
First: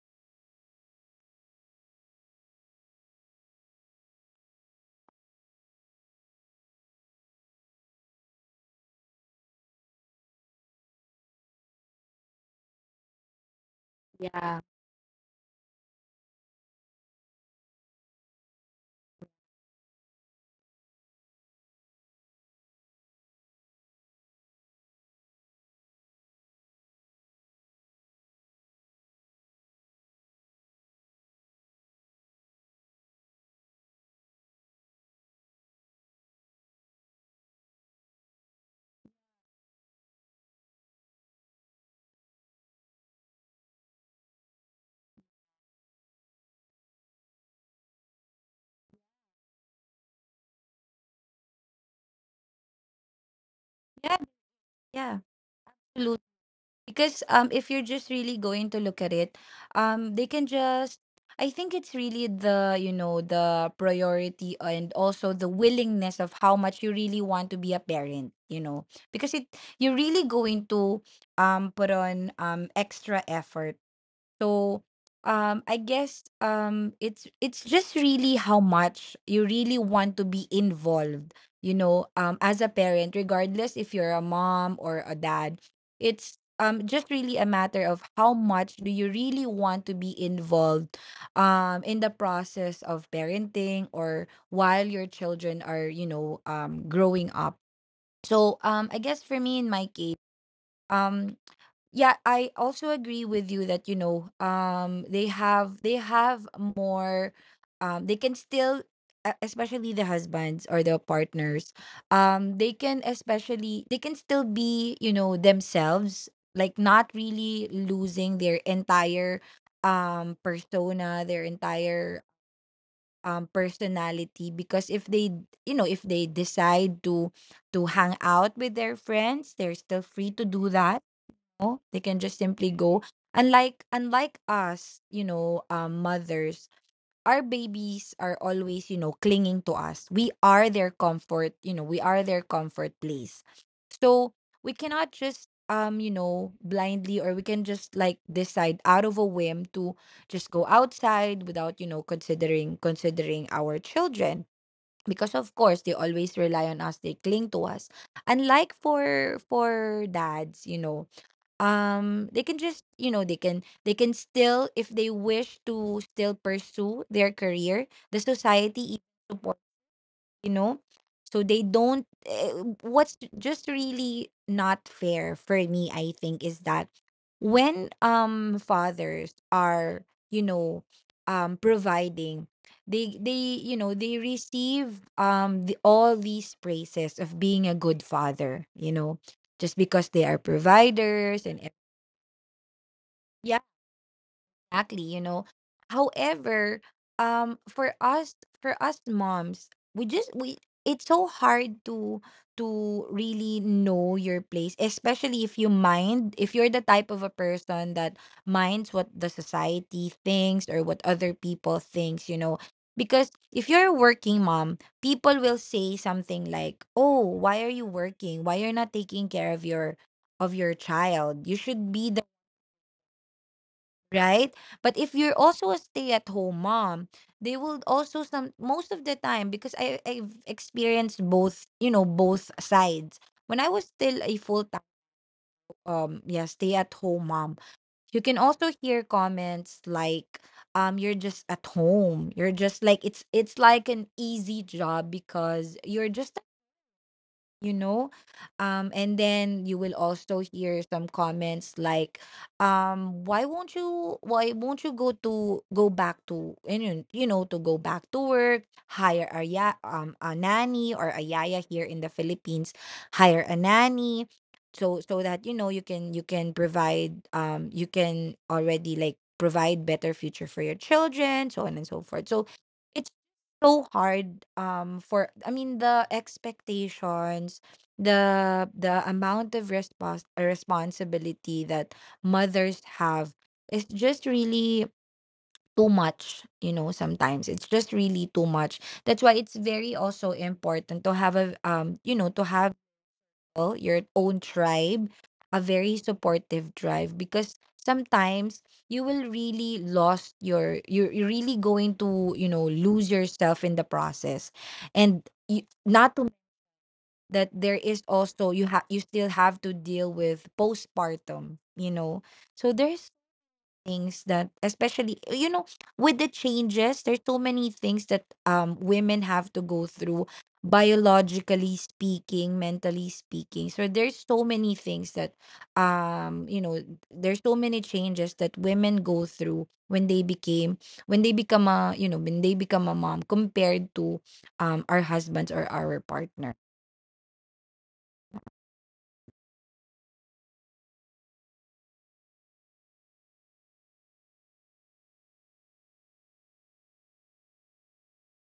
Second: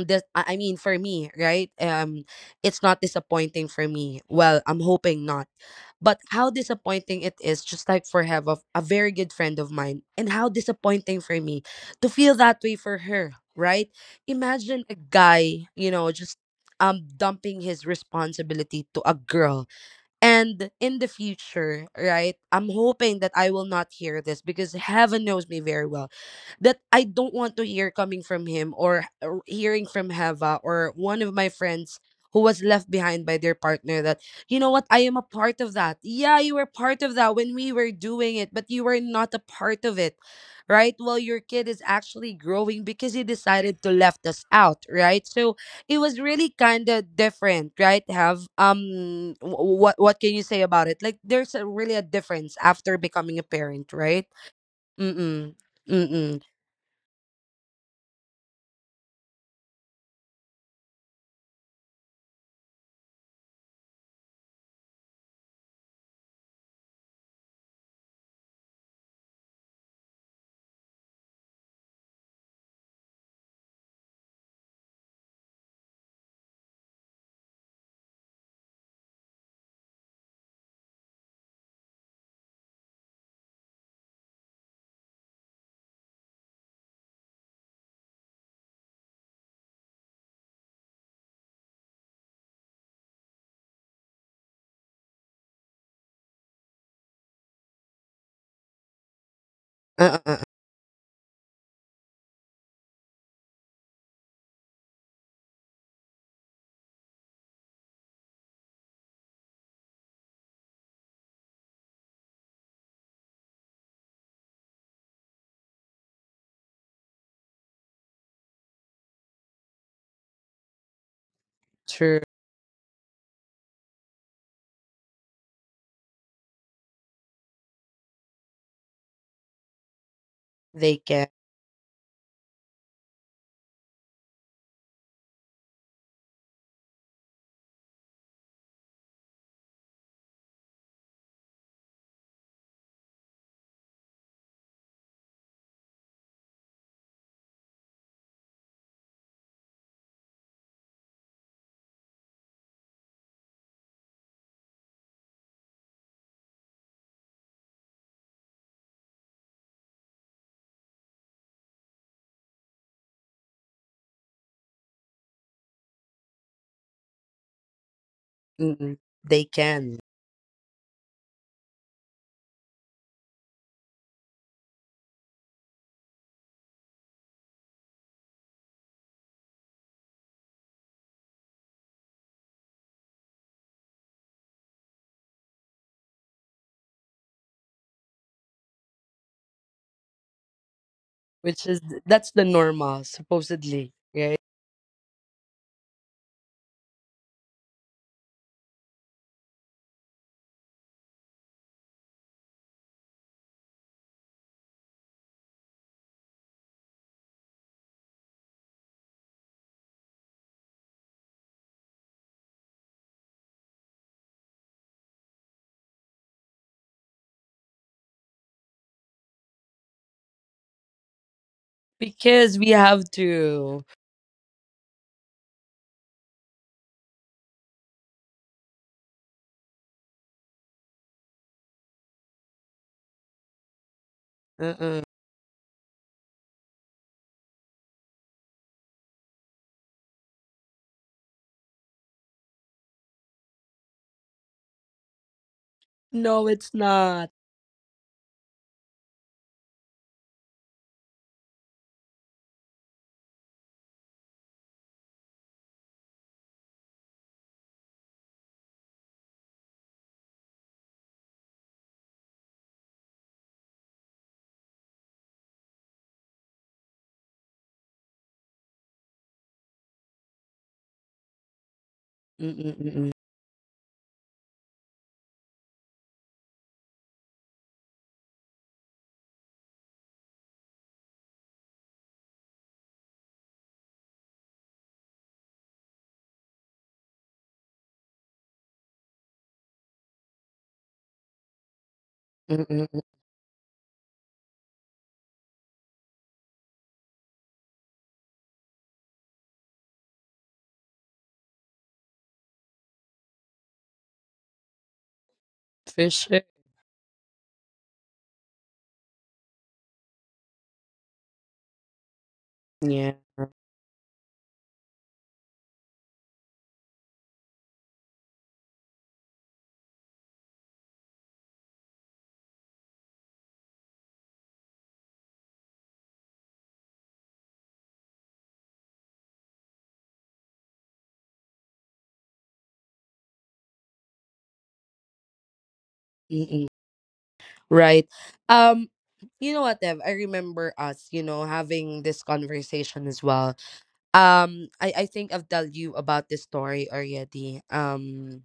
[SPEAKER 1] this I I mean, for me, right, um, it's not disappointing for me, well, I'm hoping not, but how disappointing it is, just like for have a, a very good friend of mine, and how disappointing for me to feel that way for her, right?
[SPEAKER 2] Yeah.
[SPEAKER 1] Imagine a guy, you know, just um dumping his responsibility to a girl, and in the future, right, I'm hoping that I will not hear this, because heaven knows me very well, that I don't want to hear coming from him or or hearing from Heva or one of my friends who was left behind by their partner, that, you know what, I am a part of that. Yeah, you were part of that when we were doing it, but you were not a part of it. Right? Well, your kid is actually growing because he decided to left us out, right? So it was really kind of different, right? Have um wh- what what can you say about it? Like there's a, really a difference after becoming a parent,
[SPEAKER 2] Yeah,
[SPEAKER 1] right?
[SPEAKER 2] yeah,
[SPEAKER 1] Mm-mm.
[SPEAKER 2] absolutely.
[SPEAKER 1] Mm-mm.
[SPEAKER 2] Because um, if you're just really going to look at it, um, they can just. I think it's really the, you know, the priority and also the willingness of how much you really want to be a parent. You know, because it you're really going to um put on um extra effort. So um I guess, um it's it's just really how much you really want to be involved, you know, um as a parent, regardless if you're a mom or a dad. It's um just really a matter of how much do you really want to be involved um in the process of parenting or while your children are, you know, um growing up. So um I guess for me, in my
[SPEAKER 1] Uh,
[SPEAKER 2] case,
[SPEAKER 1] uh, uh,
[SPEAKER 2] um yeah, I also agree with you that, you know, um they have they have more um they can still, e- especially the husbands or the partners, um they can, especially they can still be, you know, themselves, like not really losing their entire um persona, their
[SPEAKER 1] sure,
[SPEAKER 2] entire um personality, because if they, you know, if they decide to to hang out with their friends, they're still free to do
[SPEAKER 1] they
[SPEAKER 2] that,
[SPEAKER 1] can.
[SPEAKER 2] know, they can just simply go. Unlike unlike us, you know, um, mothers, our babies are always, you know, clinging to us. We are their comfort, you know, we are their comfort place. So we cannot just, um, you know, blindly, or we can just like decide out of a whim to just go outside without, you know, considering considering our children. Because of course they always rely on us, they cling to us. Unlike for for dads, you know, um they can just, you know, they can they can still, if they wish to, still pursue their career. The society
[SPEAKER 1] Mm.
[SPEAKER 2] even
[SPEAKER 1] They
[SPEAKER 2] support,
[SPEAKER 1] can.
[SPEAKER 2] you know, so they don't, eh, what's just really not fair for me, I think, is that when um fathers are, you know, um providing, they they you know, they receive um the, all these praises of being a good father, you know, just because they are providers. And
[SPEAKER 1] Which is, that's the normal,
[SPEAKER 2] yeah,
[SPEAKER 1] supposedly, right?
[SPEAKER 2] exactly, you know. However, um for us, for us moms, we just we it's so hard to to really know your place, especially if you mind, if you're the type of a person that minds what the society thinks or what other people thinks, you know. Because if you're a working mom, people will say something like, "Oh, why are you working? Why you're not taking care of your of your child? You should be
[SPEAKER 1] Because we have to.
[SPEAKER 2] right?" But if you're also a stay-at-home mom, they will also some, most of the time, because I I've experienced both, you know, both sides. When I was still a full-time
[SPEAKER 1] Uh-uh.
[SPEAKER 2] um yeah, stay-at-home mom, you can also hear comments like, um you're just at home. You're just like, it's it's like an easy job because you're just,
[SPEAKER 1] No, it's not.
[SPEAKER 2] you know, um and then you will also hear some comments like, um why won't you, why won't you go to go back to, and you know, you know, to go back to work, hire a ya, um a nanny, or a yaya here in the Philippines, hire a nanny, so so that, you know, you can, you can provide, um you can already like provide better future for your children, so on and so forth. So
[SPEAKER 1] Mm-mm-mm-mm.
[SPEAKER 2] so hard, um for, I mean, the expectations, the the amount of response, uh, responsibility that mothers have is just really too much, you know. Sometimes it's just really too much. That's why it's very also important to have a, um you know, to have
[SPEAKER 1] Mm-mm-mm. Mm-mm.
[SPEAKER 2] people, your own tribe, a very supportive tribe, because sometimes you will really lost your, you're you're really going to, you know, lose yourself in the process. And you,
[SPEAKER 1] For
[SPEAKER 2] not to
[SPEAKER 1] sure.
[SPEAKER 2] that, there is also you have you still have to deal with postpartum, you know. So there's
[SPEAKER 1] Yeah.
[SPEAKER 2] things that, especially, you know, with the changes, there's so many things that um women have to go through, biologically speaking, mentally speaking. So there's so many things that, um you know, there's so many changes that women go through when they became when they become a, you know, when they become a mom, compared to um our husbands or our partner.
[SPEAKER 1] Mm-mm. Right. Um. You know what, Dev? I remember us, you know, having this conversation as well. Um, I I think I've told you about this story already. Um,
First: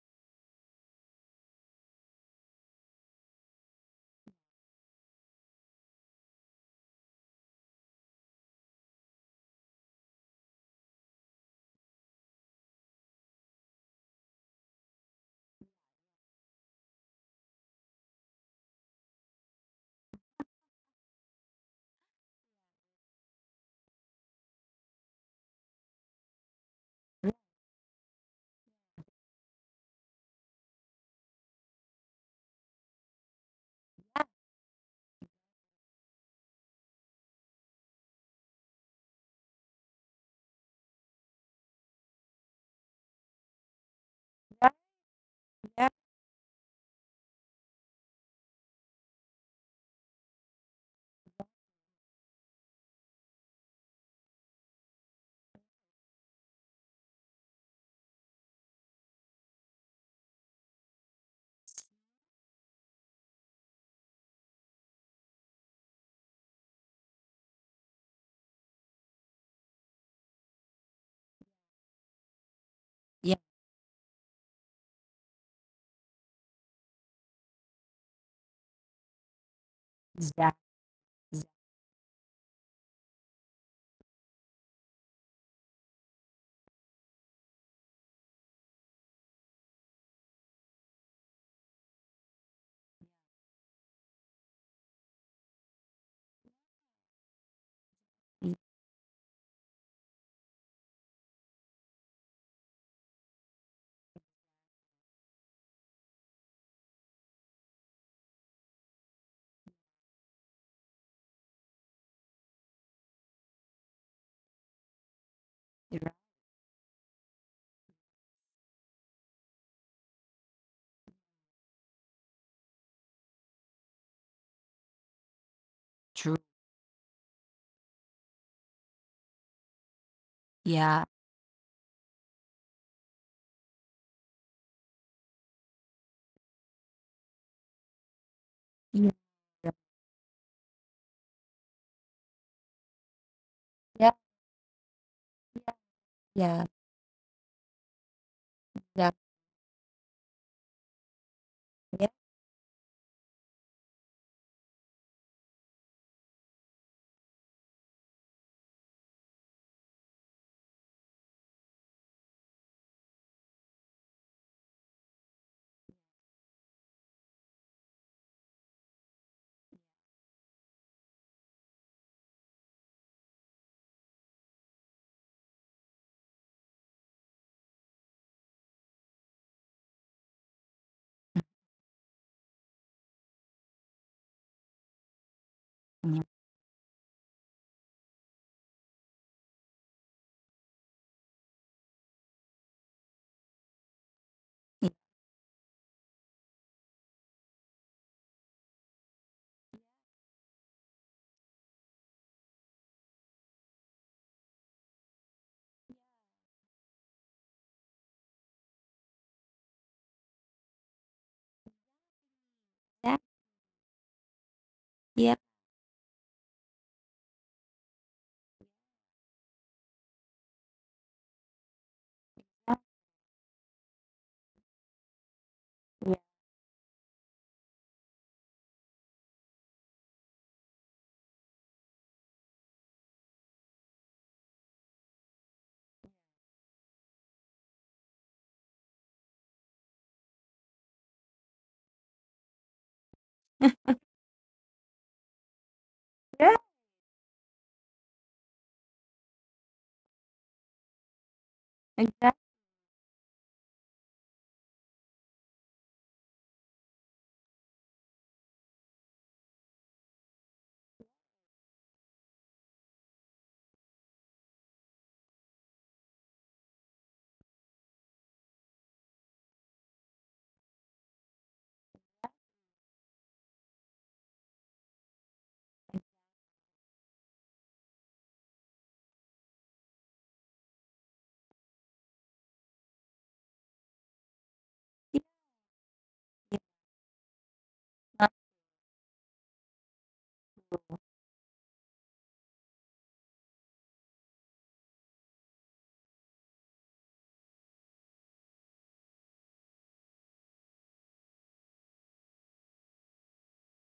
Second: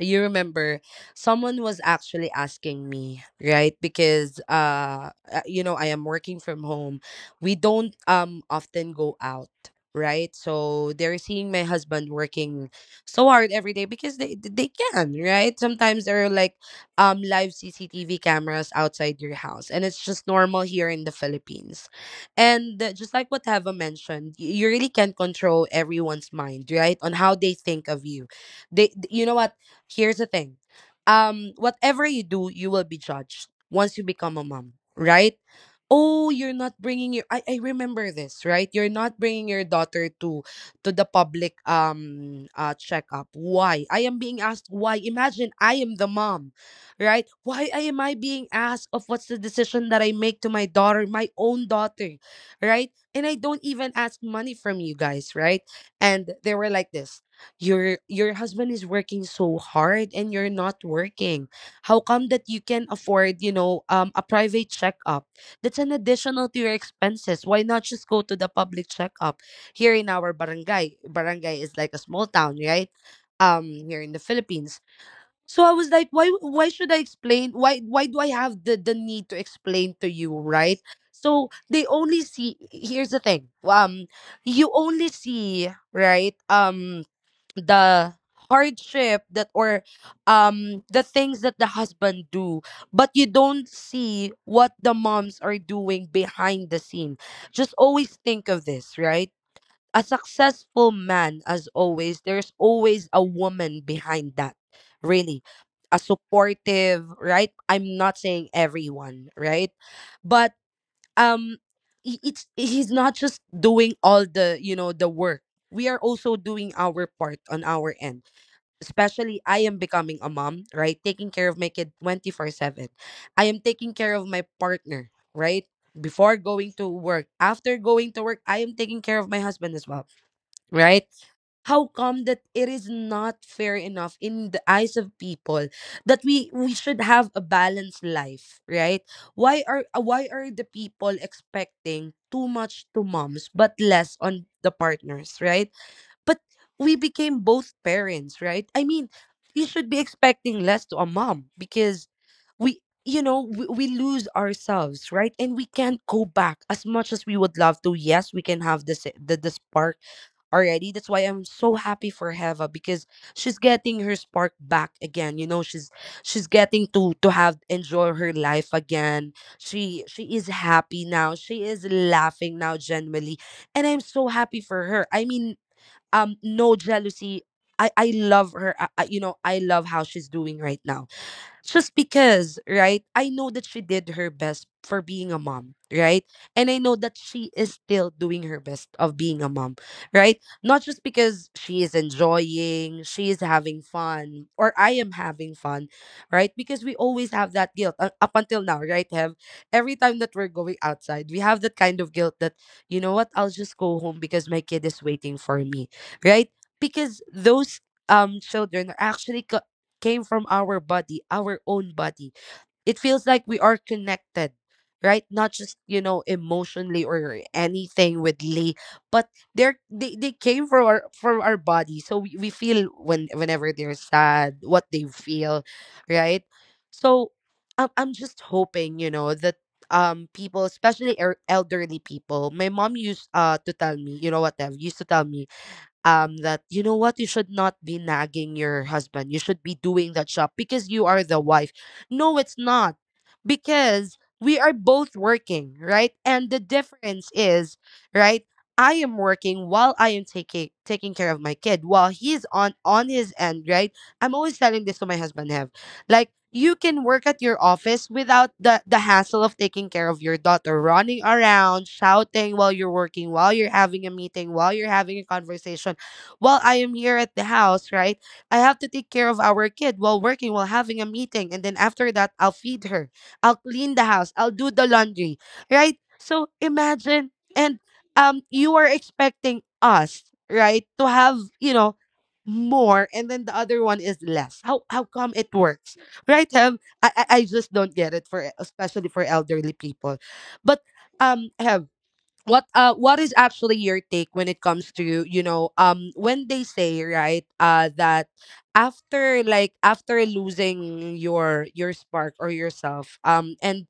[SPEAKER 1] you remember someone was actually asking me, right, because uh uh, you know, I am working from home, we don't um often go out, right, so they're seeing my husband working so hard every day because they they can, right, sometimes there are like um live cctv cameras outside your house, and it's just normal here in the philippines. And uh, just like what Heva mentioned, y- you really can't control everyone's mind right on how they think of you. They th- you know what? Here's the thing. Um, whatever you do, you will be judged once you become a mom, right? Oh, you're not bringing your, I, I remember this, right? You're not bringing your daughter to to the public um uh checkup. Why? I am being asked why. Imagine I
[SPEAKER 2] Yeah,
[SPEAKER 1] am the mom, right? Why am I being asked of what's the decision that I make to my daughter, my own daughter, right? And I don't even ask money from you guys, right? And they were like this, your your husband is working so hard and you're not working. How come that you can afford, you know um a private checkup? That's an additional to your expenses. Why not just go to the public checkup here in our barangay? Barangay is like a small town, right?
[SPEAKER 2] yeah,
[SPEAKER 1] Um here in the Philippines. So I was like, why why should I explain? Why why do I have the the need to explain to you,
[SPEAKER 2] exactly.
[SPEAKER 1] right? So they only see, here's the thing. Um you only see, right, um the hardship that, or um the things that the husband do. But you don't see what the moms are doing behind the scene. Just always think of this, right? A successful man, as always, there's always a woman behind that. Really. A supportive, right? I'm not saying everyone, right? But, um i- it's, he's not just doing all the, you know the work. We
[SPEAKER 2] You
[SPEAKER 1] are
[SPEAKER 2] right.
[SPEAKER 1] also doing our part on our end. Especially, I am becoming a mom, right? Taking care of my kid twenty four seven. I am taking care of my partner, right?
[SPEAKER 2] True.
[SPEAKER 1] Before going to work, after going to work, I am taking care of my husband as well,
[SPEAKER 2] Yeah,
[SPEAKER 1] right? How come that it is not fair enough in the eyes of people that we we should have a balanced life, right?
[SPEAKER 2] yeah,
[SPEAKER 1] Why are uh, why are the people expecting too much to moms but
[SPEAKER 2] yeah.
[SPEAKER 1] less on the partners, right? But
[SPEAKER 2] Yeah,
[SPEAKER 1] we became both parents, right? I
[SPEAKER 2] yeah.
[SPEAKER 1] mean, you should be expecting less to a mom because we, you know, we, we lose ourselves, right? And we can't go back as much as we would love to. Yes, we can have this, the, the spark already. That's why I'm so happy for Heva, because she's getting her spark back again. You know, she's she's getting to to have, enjoy her life again. She she is happy now. She is laughing now, genuinely. And I'm so happy for her. I mean, um no jealousy. I I love her. I, I, you know, I love how she's doing right now, just because, right? I know that she did her best for being a mom,
[SPEAKER 2] Yeah.
[SPEAKER 1] right? And I know that she is still doing her best of being a mom, right? Not just because she is enjoying, she is having fun, or
[SPEAKER 2] Yeah,
[SPEAKER 1] I am having fun, right? Because we always have that guilt, uh, up until now, right? Have, every time that we're going outside, we have that kind of guilt that, you know what, I'll just go home because my kid is waiting for me, right? Because those um children are actually co- came from our body, our own body. It feels like we are connected, right?
[SPEAKER 2] yeah,
[SPEAKER 1] Not just, you know, emotionally or anything with Lee, but they're they, they came from our from our body. So we, we feel when whenever they're sad, what they feel, right? So I'm I'm just hoping, you know, that um people, especially er- elderly people. My mom used uh to tell me, you know what, Dev, used to tell me um that, you know what, you should not be nagging your husband. You should be doing that job because you are the wife. No, it's not, because we are both working, right? And
[SPEAKER 2] yeah,
[SPEAKER 1] the difference is, right, I am working while I am taking taking care of my kid while
[SPEAKER 2] exactly.
[SPEAKER 1] he's on on his end, right? I'm always telling this to my husband, Have, like, you can work at your office without the the hassle of taking care of your daughter running around, shouting while you're working, while you're having a meeting, while you're having a conversation, while I am here at the house, right? I have to take care of our kid while working, while having a meeting. And then after that, I'll feed her. I'll clean the house. I'll do the laundry, right? So imagine, and um, you are expecting us, right, to have, you know, more, and then the other one is less. How how come it works, right, Hem? I, I i just don't get it, for especially for elderly people. But um Hem, what uh what is actually your take when it comes to, you know, um when they say, right, uh that after, like, after losing your your spark or yourself, um and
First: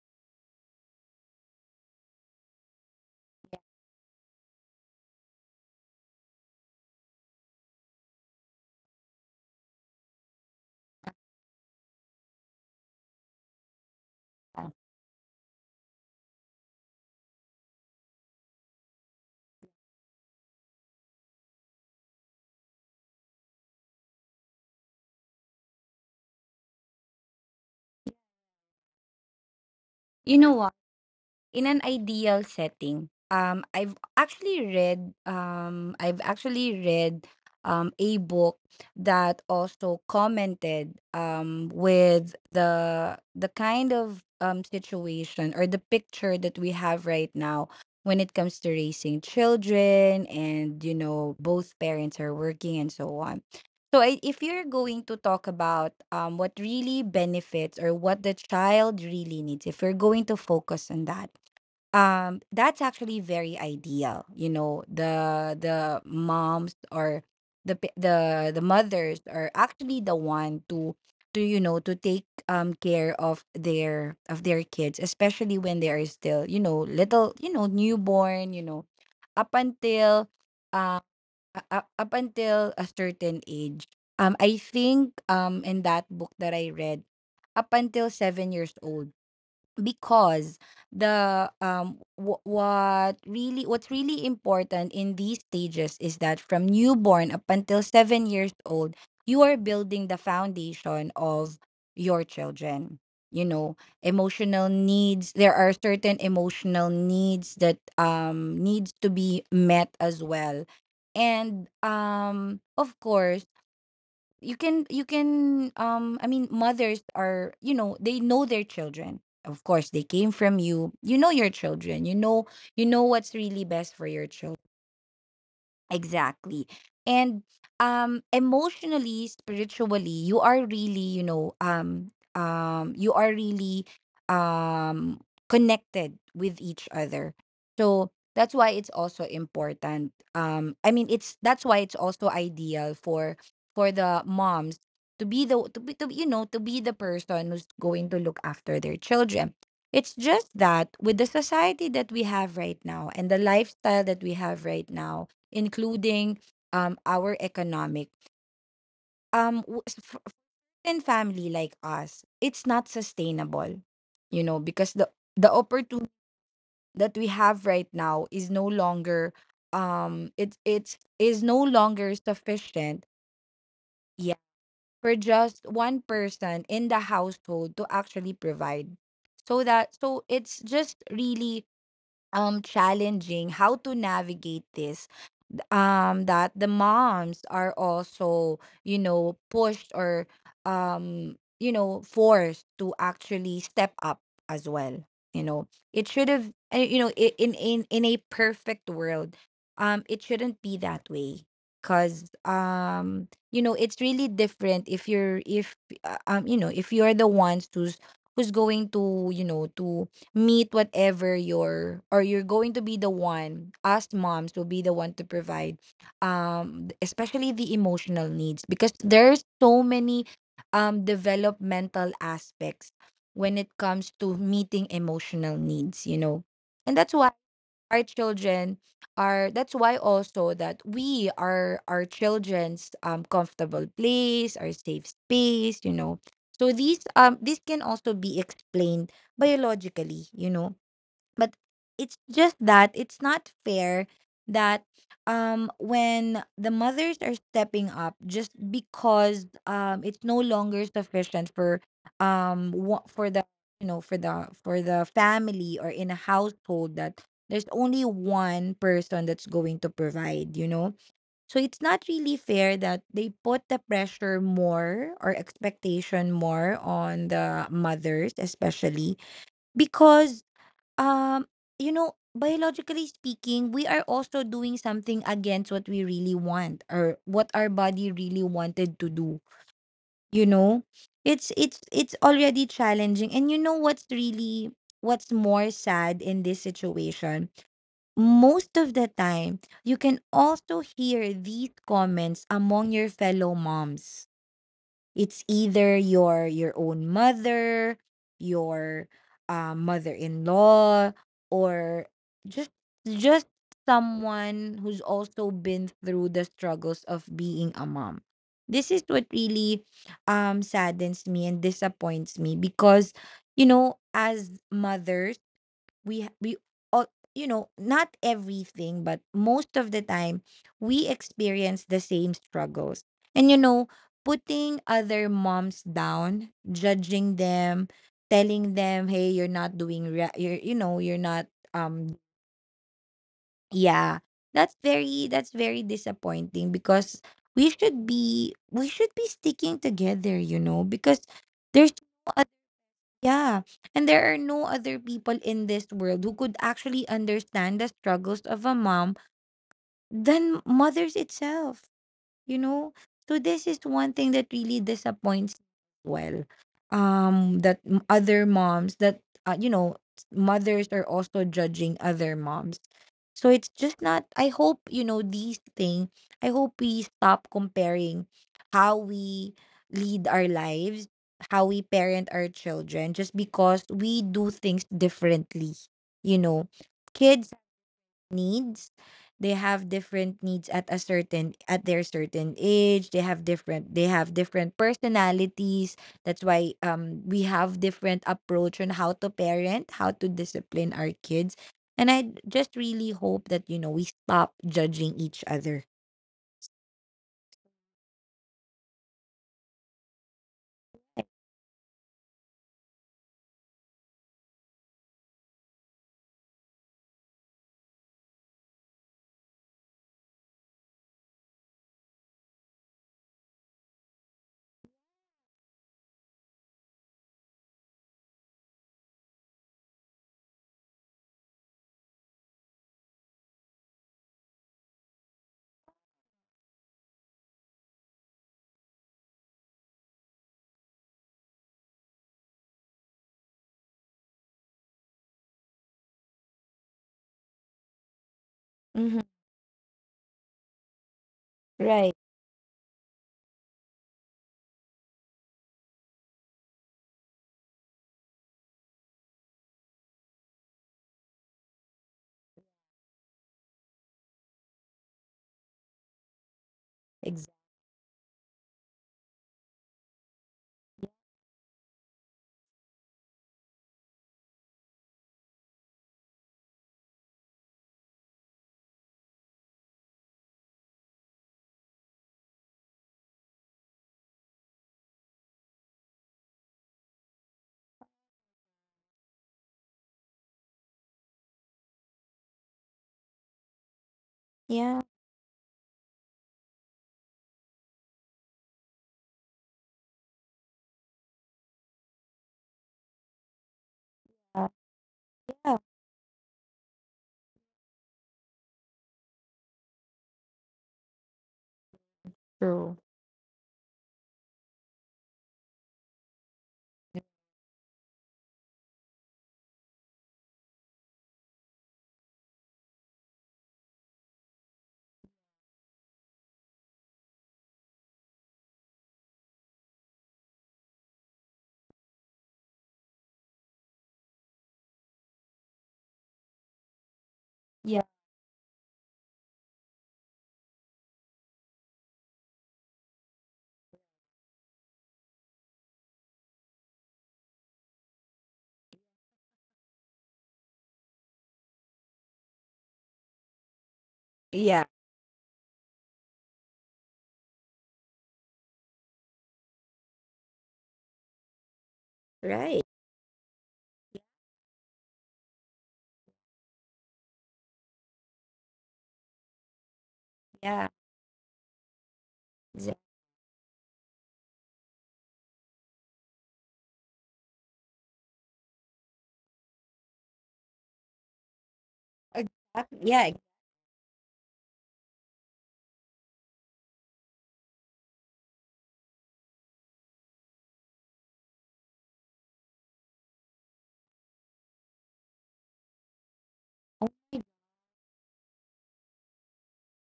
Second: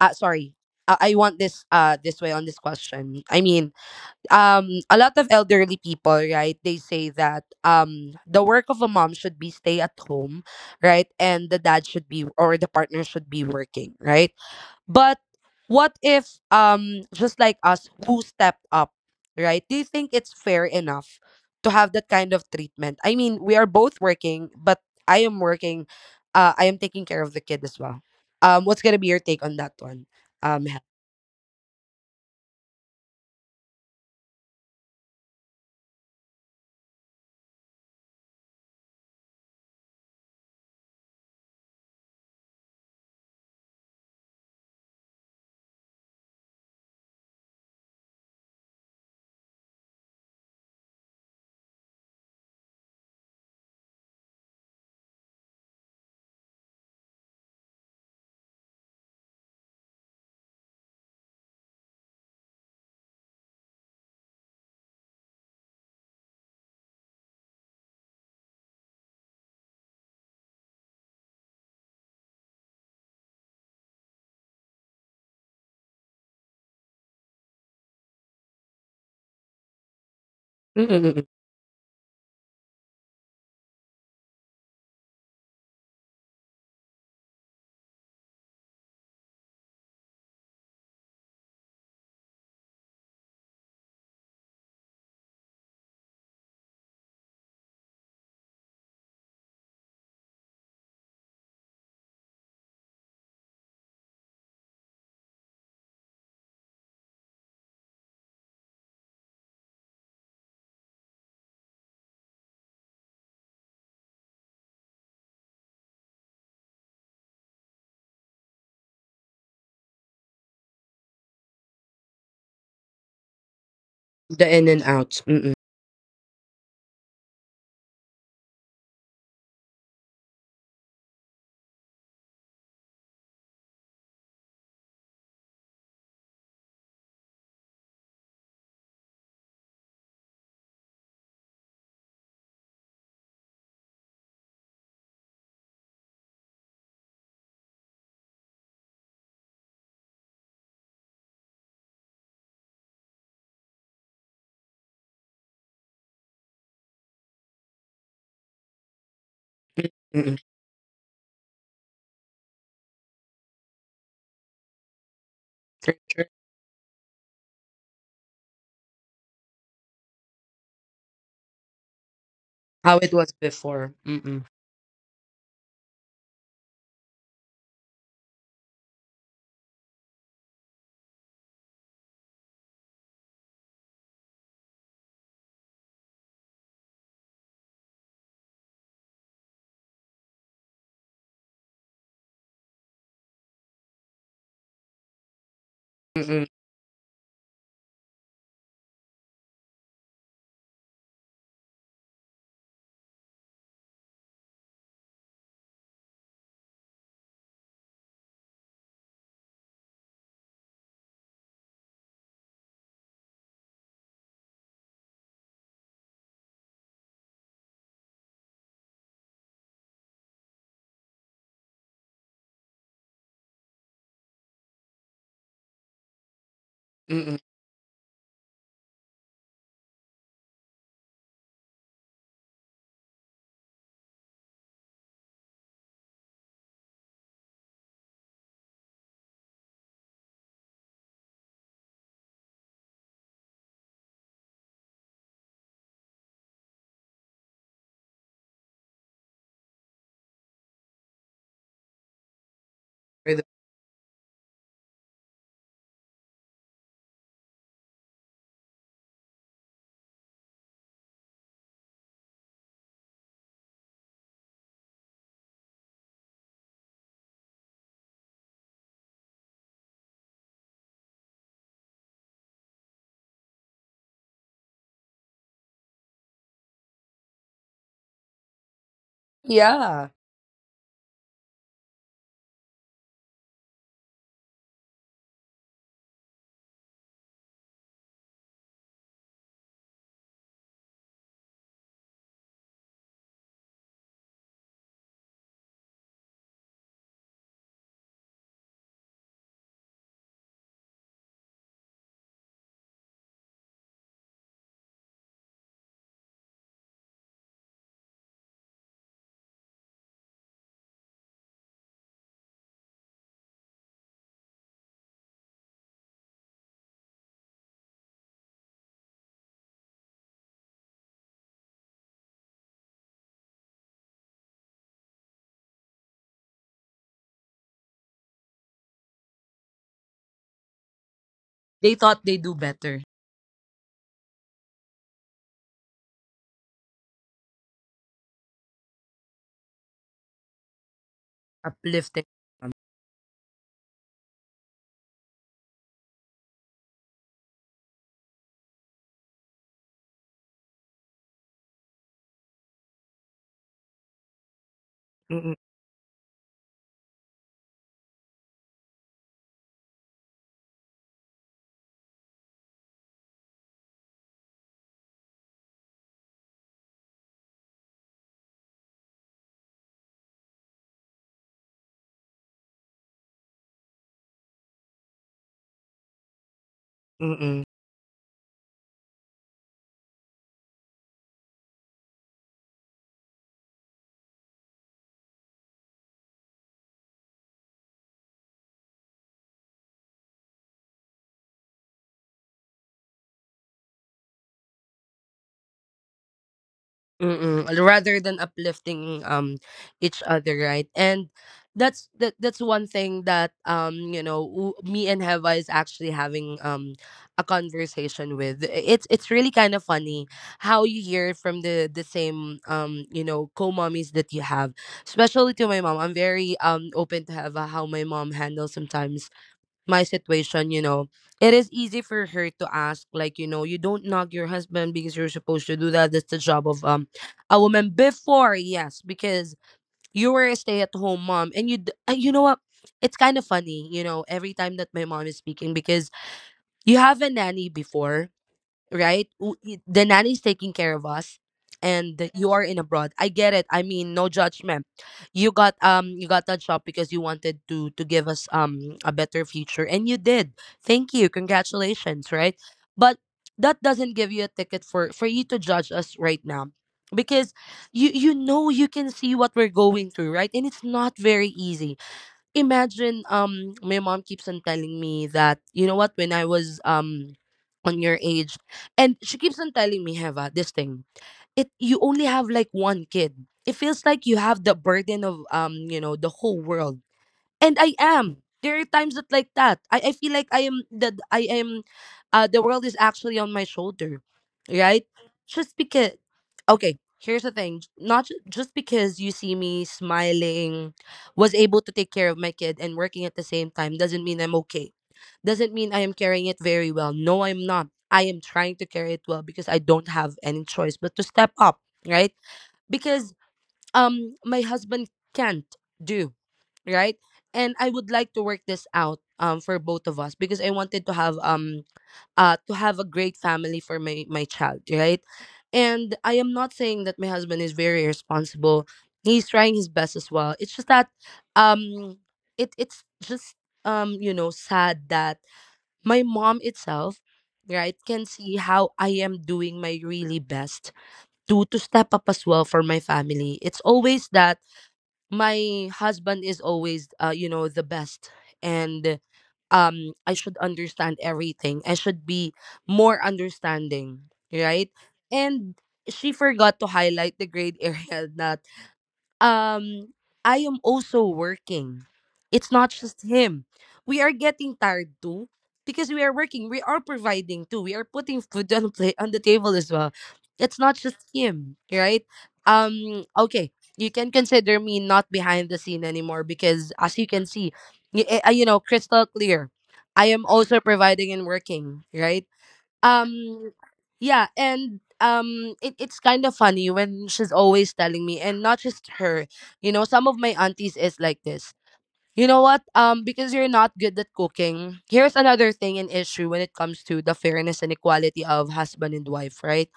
[SPEAKER 1] uh sorry, uh, I want this uh this way on this question. I mean, um a lot of elderly people, right, they say that um the work of a mom should be stay at home, right? And the dad should be, or the partner should be working, right? But what if um just like us who stepped up, right? Do you think it's fair enough to have that kind of treatment? I mean, we are both working, but I am working. Uh, I am taking care of the kid as well. Um, what's gonna be your take on that one?
[SPEAKER 2] You know
[SPEAKER 1] Um,
[SPEAKER 2] what?
[SPEAKER 1] Hel?
[SPEAKER 2] In an ideal setting, um i've actually read um I've actually read um a book that also commented um with the the kind of um situation or the picture that we have right now when it comes to raising children and, you know, both parents are working and so on. So I, if you're going to talk about, um, what really benefits or what the child really needs, if you're going to focus on that, um, that's actually very ideal. You know, the the moms or the pa- the the mothers are actually the one to to you know, to take um care of their of their kids, especially when they are still, you know, little, you know, newborn. You know, up until um
[SPEAKER 1] Mm-mm-mm.
[SPEAKER 2] uh, up up until a certain age. Um, I think um in that book that I read, up until seven years old, because the um w- what really what's really important in these stages is that from newborn up until seven years old, you are building the foundation of your children, you know. Emotional needs, there are certain emotional needs that um needs to be met as well. And um of course you can, you can, um I mean, mothers are, you know, they know their children. Of course, they came from you, you know, your children, you know, you know what's really best for your
[SPEAKER 1] The
[SPEAKER 2] children.
[SPEAKER 1] in and outs. Mm-mm.
[SPEAKER 2] Exactly. And um emotionally, spiritually, you are really, you know, um um you are really um connected with each other. So that's why it's also important. Um, I mean, it's that's why it's also ideal for for the moms to be the to be to be-, you know, to be the person who's going to look after their children. It's just that with the society that we have right now and the lifestyle that we have right now, including um, our economic. Um, w- s-
[SPEAKER 1] Mm-mm.
[SPEAKER 2] f- in family like us, it's not sustainable, you know, because the the
[SPEAKER 1] Sure,
[SPEAKER 2] opportunity
[SPEAKER 1] sure.
[SPEAKER 2] that we have right now is no longer, um it it is no longer
[SPEAKER 1] How
[SPEAKER 2] sufficient,
[SPEAKER 1] it was before.
[SPEAKER 2] yeah,
[SPEAKER 1] Mm-mm.
[SPEAKER 2] for just one person in the household to actually provide, so that so it's just really um challenging how to navigate this, um that the moms are also, you know pushed or, um you know forced to actually step up as well. You know it should
[SPEAKER 1] Mm-mm.
[SPEAKER 2] have, uh, you know i- in in in a perfect world, um it shouldn't be that way. Cuz um you know it's really different if you're, if uh, um you know if you're the ones who's who's going to, you know to meet whatever your, or you're going to be the one, us moms will be the one to provide, um th- especially the emotional needs because there's so many um developmental aspects when it comes to meeting emotional needs. You know and that's
[SPEAKER 1] Mm-mm.
[SPEAKER 2] why our children are, that's why also that we are our children's um comfortable place, our safe space you know so these um this can also be explained biologically, you know but it's just that it's not fair that, um when the mothers are stepping up just because um it's no longer sufficient for, um wha- for
[SPEAKER 1] For the—
[SPEAKER 2] the, you know for the for the family, or in a household that there's only one person that's going to provide you know So it's not really fair that they put the pressure more or expectation more on the mothers, especially, because Um, you know, biologically speaking, we are also doing something against what we really want or what our body really wanted to do.
[SPEAKER 1] Yeah,
[SPEAKER 2] You know, it's it's it's already challenging. And you know, what's really what's more sad in this situation? Most of the time, you can also hear these comments among your fellow moms. It's either your your own mother, your uh, mother-in-law, or just just someone who's also been through the struggles of being a mom. This is what really um saddens me and disappoints me because, you know as mothers, we ha- we all, you know not everything but most of the time, we experience the same struggles. And, you know putting other moms down, judging them, telling them, hey, you're not doing, ra- you're, you know you're not,
[SPEAKER 1] they
[SPEAKER 2] um
[SPEAKER 1] thought they do better.
[SPEAKER 2] yeah. That's very that's very disappointing because we should be we should be sticking together, you know because there's
[SPEAKER 1] Uplifting.
[SPEAKER 2] no, yeah. And there are no other people in this world who could actually understand the struggles of a mom than mothers itself, you know? So this is one thing that really disappoints
[SPEAKER 1] Mm-mm.
[SPEAKER 2] me as well. Um that, m- other moms that, uh, you know, s- mothers are also judging other moms. So it's just not, I hope, you know, these thing, I hope we stop comparing how we lead our lives, how we parent our children just because we do things differently, you know. Kids
[SPEAKER 1] Mm-mm.
[SPEAKER 2] needs, they have different needs at, a certain at their certain age. they have different they have different personalities. That's why um we have different approach on how to parent, how to discipline our kids. And I just really hope that, you know we stop judging each other.
[SPEAKER 1] Mm-mm, rather than uplifting, um each other, right? And that's that that's one thing that, um you know, w- me and Heva is actually having um a conversation with. It's it's really kind of funny how you hear from the the same, um you know, co-mommies that you have. Especially to my mom, I'm very um open to Heva how my mom handles sometimes my situation. You know, it is easy for her to ask, like, you know, you don't knock your husband because you're supposed to do that. That's the job of um a woman before. Yes, because you were a stay-at-home mom, and you d- uh, you know what? It's kind of funny, you know, every time that my mom is speaking, because you have a nanny before,
[SPEAKER 2] Hmm.
[SPEAKER 1] right? W- y- The nanny's taking care of us,
[SPEAKER 2] Right.
[SPEAKER 1] and you are in abroad. I get it. I mean, no judgment. You got um you got that job because you wanted to to give us, um a better future, and you did. Thank you. Congratulations, right? But that doesn't give you a ticket for for you to judge us right now,
[SPEAKER 2] Exactly.
[SPEAKER 1] because you you know, you can see what we're going through, right? And it's not very easy. Imagine, um my mom keeps on telling me that, you know what, when I was, um on your age, and she keeps on telling me, Heva this thing, it, you only have like one kid, it feels like you have the burden of, um you know, the whole world. And I am. There are times that like that. I, I feel like I am, that I am, uh the world is actually on my shoulder.
[SPEAKER 2] Yeah.
[SPEAKER 1] Right? Just because, okay, here's the thing. Not ju- just because you see me smiling, was able to take care of my kid and working at the same time, doesn't mean I'm okay. Doesn't
[SPEAKER 2] Yeah.
[SPEAKER 1] mean I am carrying it very well. No, I'm not. I am trying to carry it well because I don't have any choice but to step up, right?
[SPEAKER 2] True.
[SPEAKER 1] Because um my husband can't do, right? And I would like to work this out um for both of us, because I wanted to have, um uh to have a great family for my my child, right? And I am not saying that my husband is very responsible. He's trying his best as well. It's just that um it it's just um you know, sad that my mom itself, right,
[SPEAKER 2] Yeah.
[SPEAKER 1] can see how I am doing my really best to to step up as well for my family. It's always that my husband is always, uh, you know, the best. And um I should understand everything, I should be more understanding,
[SPEAKER 2] Yeah.
[SPEAKER 1] right? And she forgot to highlight the grade area *laughs* that um I am also working. It's
[SPEAKER 2] Right.
[SPEAKER 1] not just him. We are getting tired too because we are working. We are providing too. We are putting food *laughs* on the plate, on the table as well. It's
[SPEAKER 2] Yeah.
[SPEAKER 1] not just him, right?
[SPEAKER 2] Exactly.
[SPEAKER 1] Um okay, you can consider me not behind the scene anymore because as you can see, y- eh, uh, you know, crystal clear. I am also providing and working, right?
[SPEAKER 2] Exactly. Yeah.
[SPEAKER 1] um yeah, and um it, it's kind of funny when she's always telling me, and not just her, you know, some of my aunties is like this. You know what? Um because you're not good at cooking, here's another thing and issue when it comes to the fairness and equality of husband and wife, right?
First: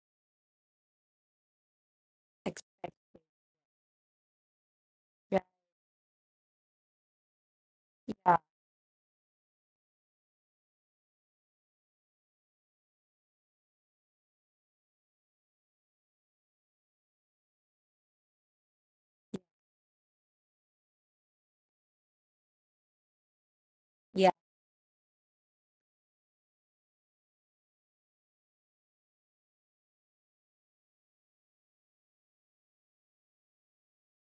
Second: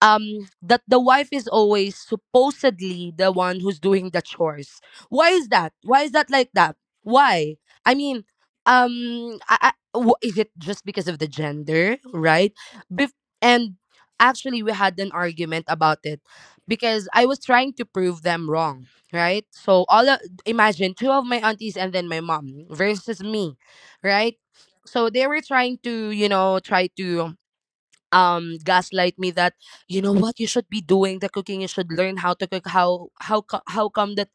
[SPEAKER 1] um That the wife is always
[SPEAKER 2] ex-
[SPEAKER 1] supposedly the one who's doing the chores. Why
[SPEAKER 2] Yeah.
[SPEAKER 1] is that? Why is that like that? Why? I mean,
[SPEAKER 2] Yeah.
[SPEAKER 1] um I, I, wh- is it just because of the gender, right? Bef- and actually, we had an argument about it because I was trying to prove them wrong, right? So all of, imagine two of my aunties and then my mom versus me, right? So they were trying to, you know, try to um gaslight me that, you know what, you should be doing the cooking, you should learn how to cook. How how co- how come that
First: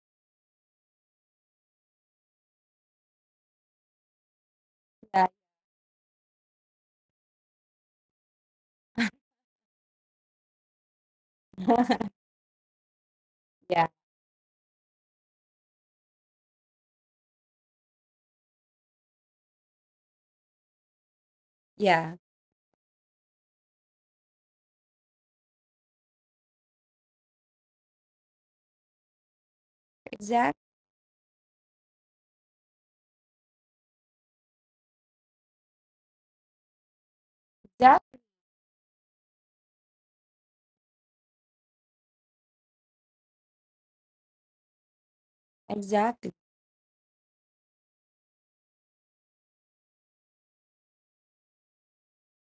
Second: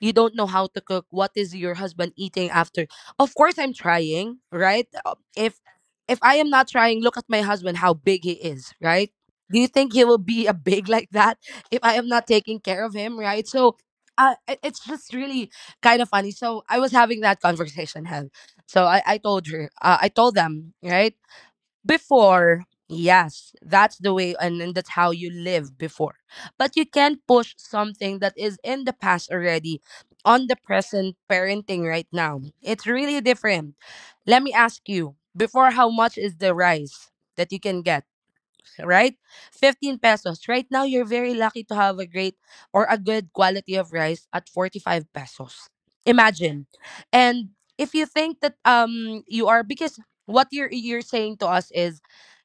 [SPEAKER 1] you don't know how to cook? What is your husband eating after? Of course I'm trying, right? Uh,
[SPEAKER 2] Yeah.
[SPEAKER 1] if if I am not trying, look at my husband, how big he is, right? Do you think he will be a big *laughs* like that if I am not
[SPEAKER 2] *laughs*
[SPEAKER 1] taking care of him, right? So
[SPEAKER 2] Yeah.
[SPEAKER 1] uh, it- it's just really kind of funny. So I was having that conversation *laughs* Hev. So i i told her, uh, I told them, right?
[SPEAKER 2] Yeah.
[SPEAKER 1] Before, yes, that's the way, and, and that's how you live before. But you can push something that is in the past already on the
[SPEAKER 2] Exactly.
[SPEAKER 1] present parenting. Right now it's really different. Let me ask you, before how much is the rice that you can
[SPEAKER 2] That
[SPEAKER 1] get, right? fifteen pesos. Right now, you're very lucky to have a great or a good quality of rice at forty-five pesos.
[SPEAKER 2] exactly.
[SPEAKER 1] Imagine. And if you think that um you are, because what you're you're saying to us is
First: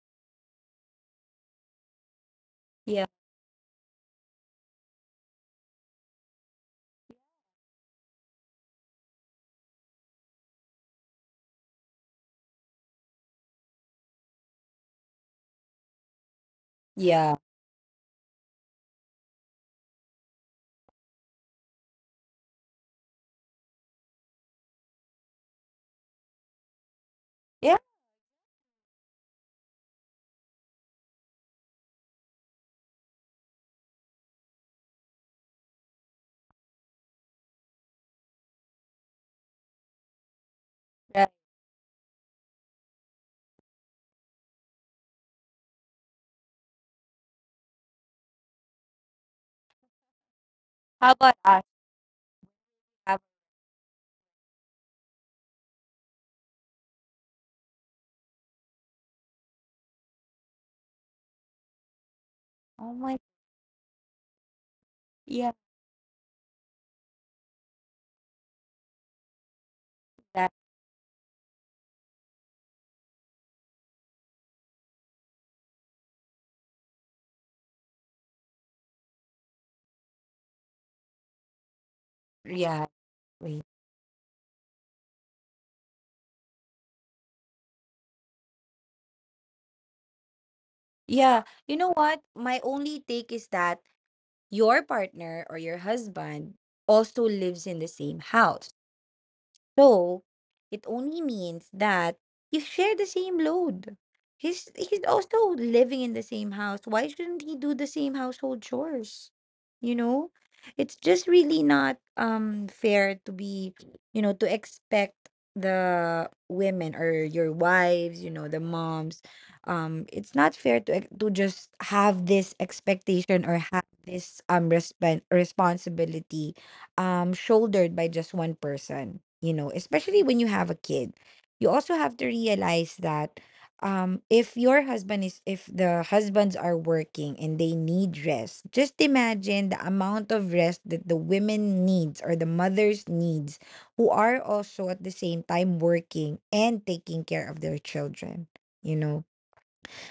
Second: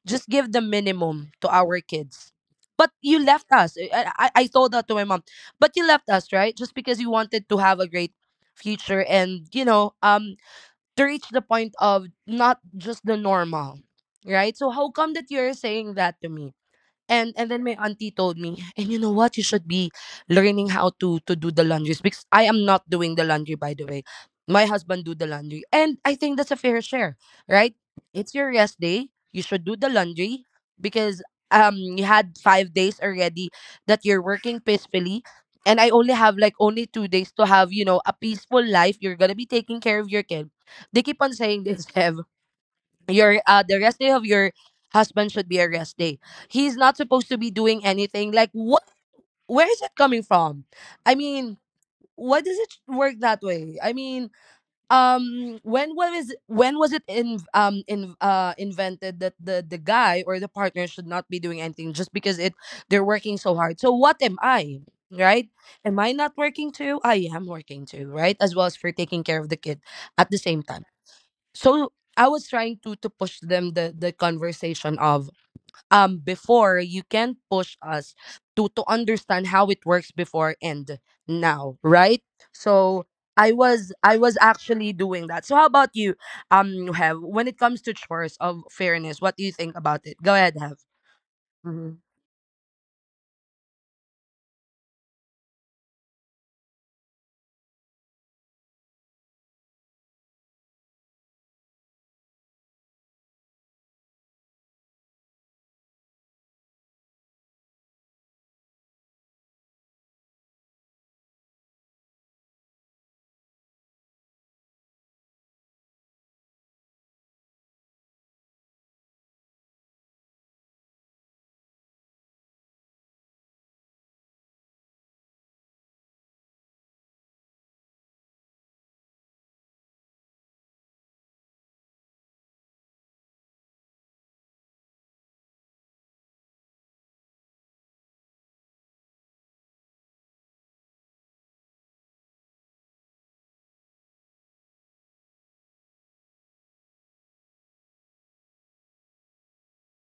[SPEAKER 1] just give the minimum to our kids. But
[SPEAKER 2] Yeah.
[SPEAKER 1] you left us. I, I, I told that to my mom. But you left us, right? Just because you wanted to have a great future and, you know, um to reach the point of not just the normal. Right? So how come that you're saying that to me? And
[SPEAKER 2] Yeah.
[SPEAKER 1] and then my auntie told me, and you know what? You should be learning how to to do the laundries, because I am not doing the laundry, by the way. My husband do the laundry. And I think that's a fair share, right?
[SPEAKER 2] Yeah.
[SPEAKER 1] It's your rest day. You should do the laundry because um you had five days already that you're working peacefully, and I only have like only two days to have, you know, a peaceful life. You're going to be taking care of your kid. They keep
[SPEAKER 2] Right.
[SPEAKER 1] on saying this. *laughs* Your uh the rest day of your husband should be a rest day. He's not supposed to be doing anything. Like what, where is it coming from?
[SPEAKER 2] How
[SPEAKER 1] I
[SPEAKER 2] about
[SPEAKER 1] mean,
[SPEAKER 2] us?
[SPEAKER 1] why does it work
[SPEAKER 2] How-
[SPEAKER 1] that way? I mean, um when was when was it in um in uh invented that the the guy or the partner should not be doing anything, just because it
[SPEAKER 2] Oh
[SPEAKER 1] they're
[SPEAKER 2] my.
[SPEAKER 1] working so hard. So what am I? Right?
[SPEAKER 2] Yeah.
[SPEAKER 1] Am I not working too? I am working too, right? As well as for taking care of the kid at the
[SPEAKER 2] That.
[SPEAKER 1] same time. So I was trying to to push them the the conversation of, um before you can push us to to understand how it works before and now, right?
[SPEAKER 2] Yeah.
[SPEAKER 1] So I
[SPEAKER 2] Wait.
[SPEAKER 1] was I was actually doing that. So how about you? um Have, when it comes to chores of fairness, what do you think about it? Go ahead, Have.
[SPEAKER 2] Yeah. You
[SPEAKER 1] Hmm.
[SPEAKER 2] know what? My only take is that your partner or your husband also lives in the same house. So, it only means that you share the same load. He's he's also living in the same house. Why shouldn't he do the same household chores? You know? It's just really not um fair to be, you know, to expect the women or your wives, you know, the moms. Um, it's not fair to, ex- to just have this expectation or have this, um resp- responsibility, um shouldered by just one person, you know especially when you have a kid. You also have to realize that, um if your husband is if the husbands are working, and they need rest, just imagine the amount of rest that the women needs or the mothers needs, who are also at the same time working and taking care of their children, you know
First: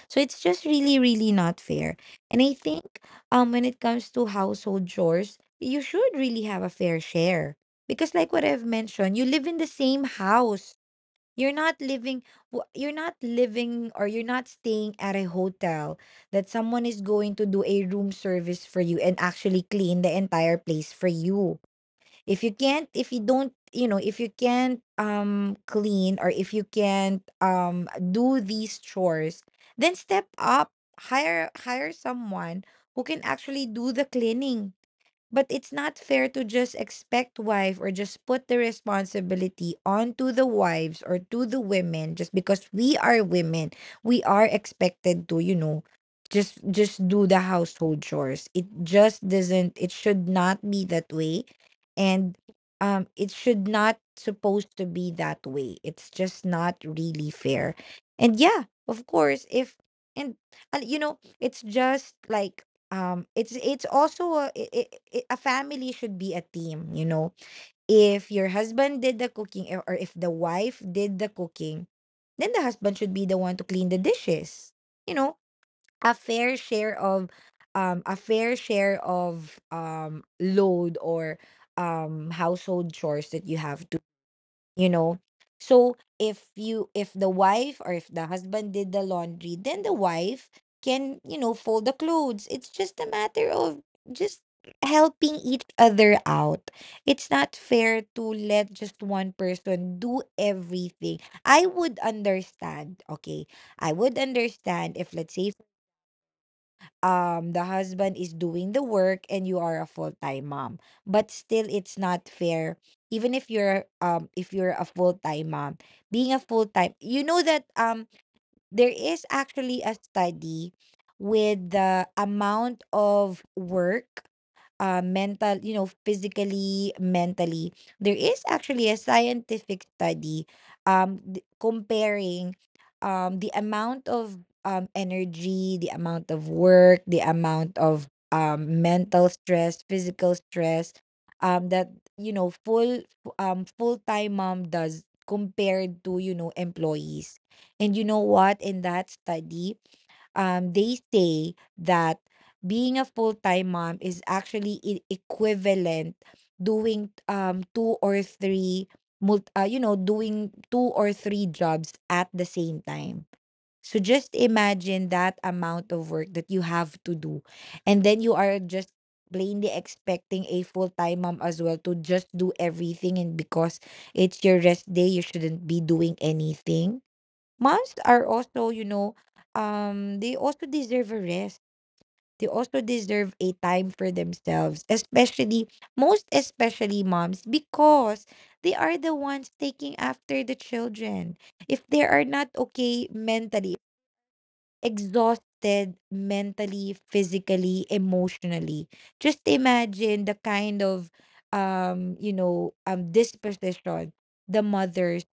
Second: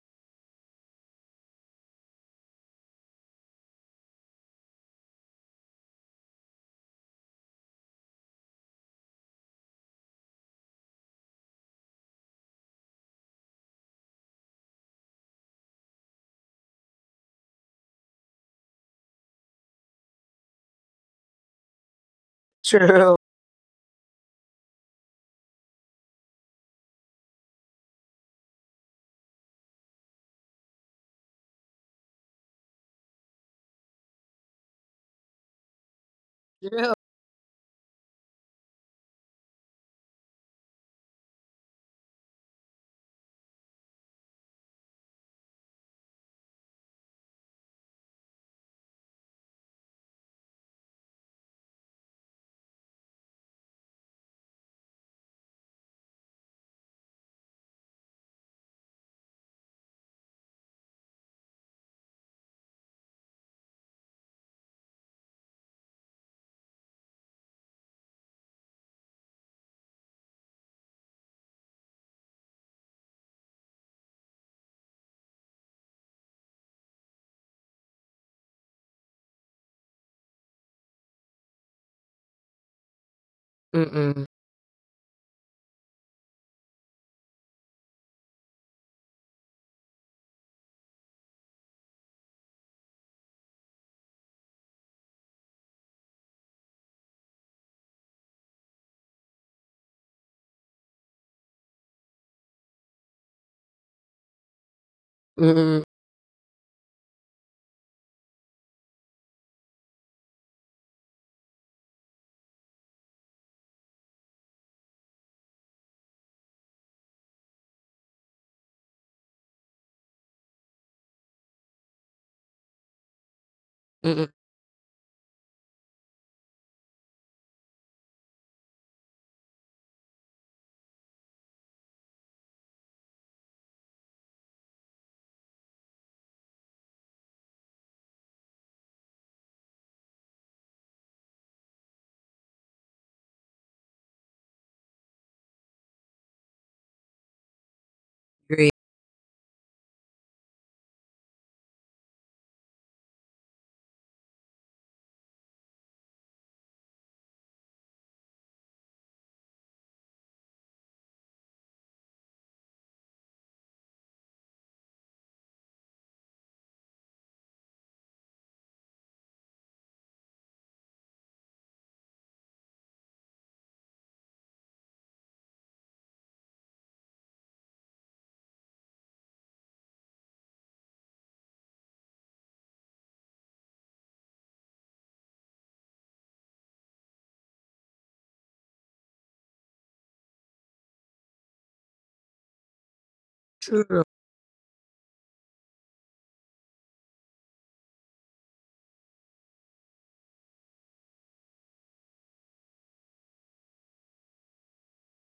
[SPEAKER 2] so it's just really, really not fair. And I think, um when it comes to household chores, you should really have a fair share. Because like what I've mentioned, you live in the same house. You're not living, w- you're not living, or you're not staying at a hotel that someone is going to do a room service for you and actually clean the entire place for you if you can't, if
[SPEAKER 1] True.
[SPEAKER 2] you don't, you know if you can't, um clean, or if you can't, um do these chores. Then step up. Hire hire someone who can actually do the cleaning, but it's not fair to just
[SPEAKER 1] True.
[SPEAKER 2] expect wife or just put the responsibility onto the wives or to the women just because we are women. We are expected to, you know, just just do the household chores. It just doesn't, it should not be that way. And um it should not supposed to be that way. It's just not really fair. And yeah, of course, if, and, and you know, it's just like, um it's it's also a, i- i- i- a family should be a team. You know if your husband did the cooking, or or if the wife did the cooking, then the husband should be the one to clean the dishes, you know, a fair share of, um a fair share of um load, or um household chores that you have
[SPEAKER 1] Mm-mm.
[SPEAKER 2] you know so if you, if the wife or if the husband did the laundry, then the wife can, you know fold the clothes. It's just a matter of just helping each other out. It's not fair to let just one person do everything. I would understand. Okay, I would understand if let's say,
[SPEAKER 1] Mm-mm.
[SPEAKER 2] um, the husband is doing the work and you are a full-time mom. But still it's not fair, even if you're um if you're a full-time mom. Being a full-time, you know that um there is actually a study with the amount of work,
[SPEAKER 1] Mm-mm.
[SPEAKER 2] uh, mental, you know, physically, mentally. There is actually a scientific study, um, d- comparing, um, the amount of, um, energy, the amount of work, the amount of, um, mental stress, physical stress, um, that, you know full um, full-time mom does compared to, you know employees. And you know what?
[SPEAKER 1] Agree.
[SPEAKER 2] In that study, um, they say that being a full-time mom is actually, e- equivalent, doing um two or three, mult- uh, you know doing two or three jobs at the same time. So just imagine that amount of work that you have to do, and then you are just plainly expecting a full-time mom as well to just do everything, and because it's your rest day, you shouldn't be doing anything. Moms are also, you know um they also deserve a rest. They also deserve a time for themselves, especially, most especially moms, because they are the ones taking after the children. If they are not okay mentally,
[SPEAKER 1] True.
[SPEAKER 2] exhausted mentally, physically, emotionally, just imagine the kind of, um you know um disposition the mothers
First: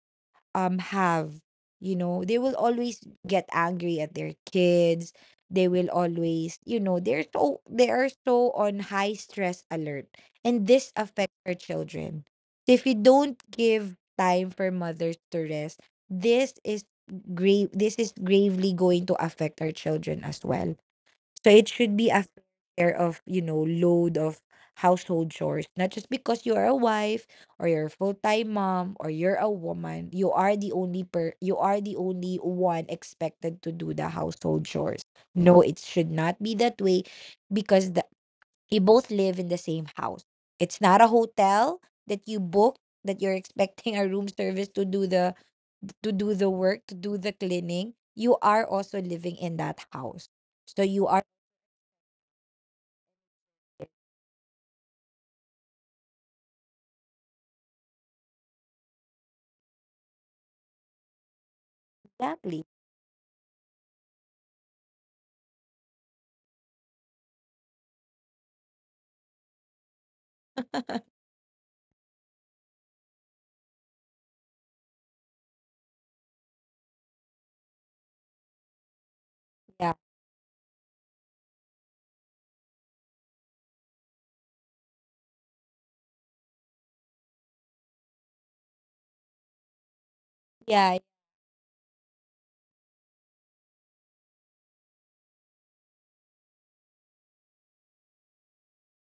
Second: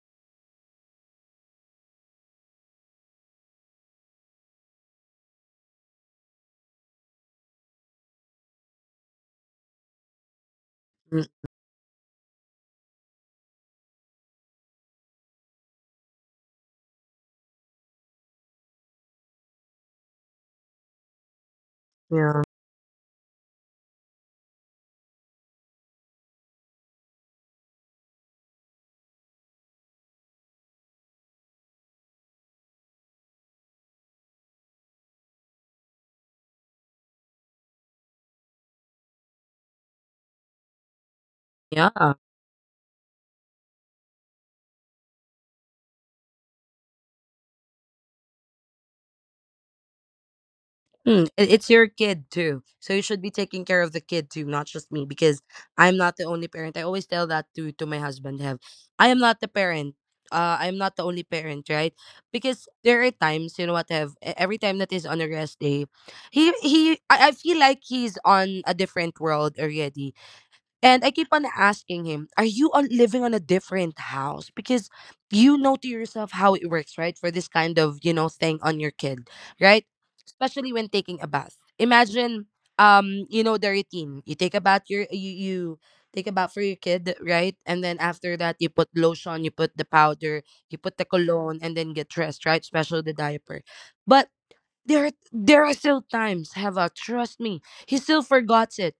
[SPEAKER 2] um have. You know they will always get angry at their kids. They will always, you know they're so they are so on high stress alert, and this
[SPEAKER 1] Mm.
[SPEAKER 2] affects our children. So if you don't give time for mothers to rest, this is grave this is gravely going to affect our children as well. So it should be a
[SPEAKER 1] Yeah.
[SPEAKER 2] fair of, you know, load of household chores. Not just because you are a wife, or you're a full-time mom, or you're a woman, you are the only per you are the only one expected to do the household chores. No, it should not be that way, because the, you both live in the same house. It's not a hotel
[SPEAKER 1] Yeah.
[SPEAKER 2] that you book, that you're expecting a room service to do the, to do the work, to do the cleaning. You are also living in that house. So you are.
[SPEAKER 1] Mm, it- it's your kid too. So you should be taking care of the kid too, not just me, because I'm not the only parent. I always tell that to to my husband, have, I am not the parent. Uh, I'm not the only parent, right?
[SPEAKER 2] Exactly.
[SPEAKER 1] Because there are times, you know what, have, e- every time that he's on a rest day, he he I, I feel like he's on a different world already. And I keep on asking him, are you on living on a different house? Because you know to yourself how it works, right? For this kind of, you know, thing on your kid, right?
[SPEAKER 2] Yeah,
[SPEAKER 1] Especially when taking a bath. Imagine um, you know, the routine. You take a bath, your you, you take a bath for your kid, right? And then after that, you put lotion, you put the powder, you
[SPEAKER 2] yeah,
[SPEAKER 1] put the cologne, and then get dressed, right? Especially the diaper. But there there are still times, Heva, trust me, he still forgets it.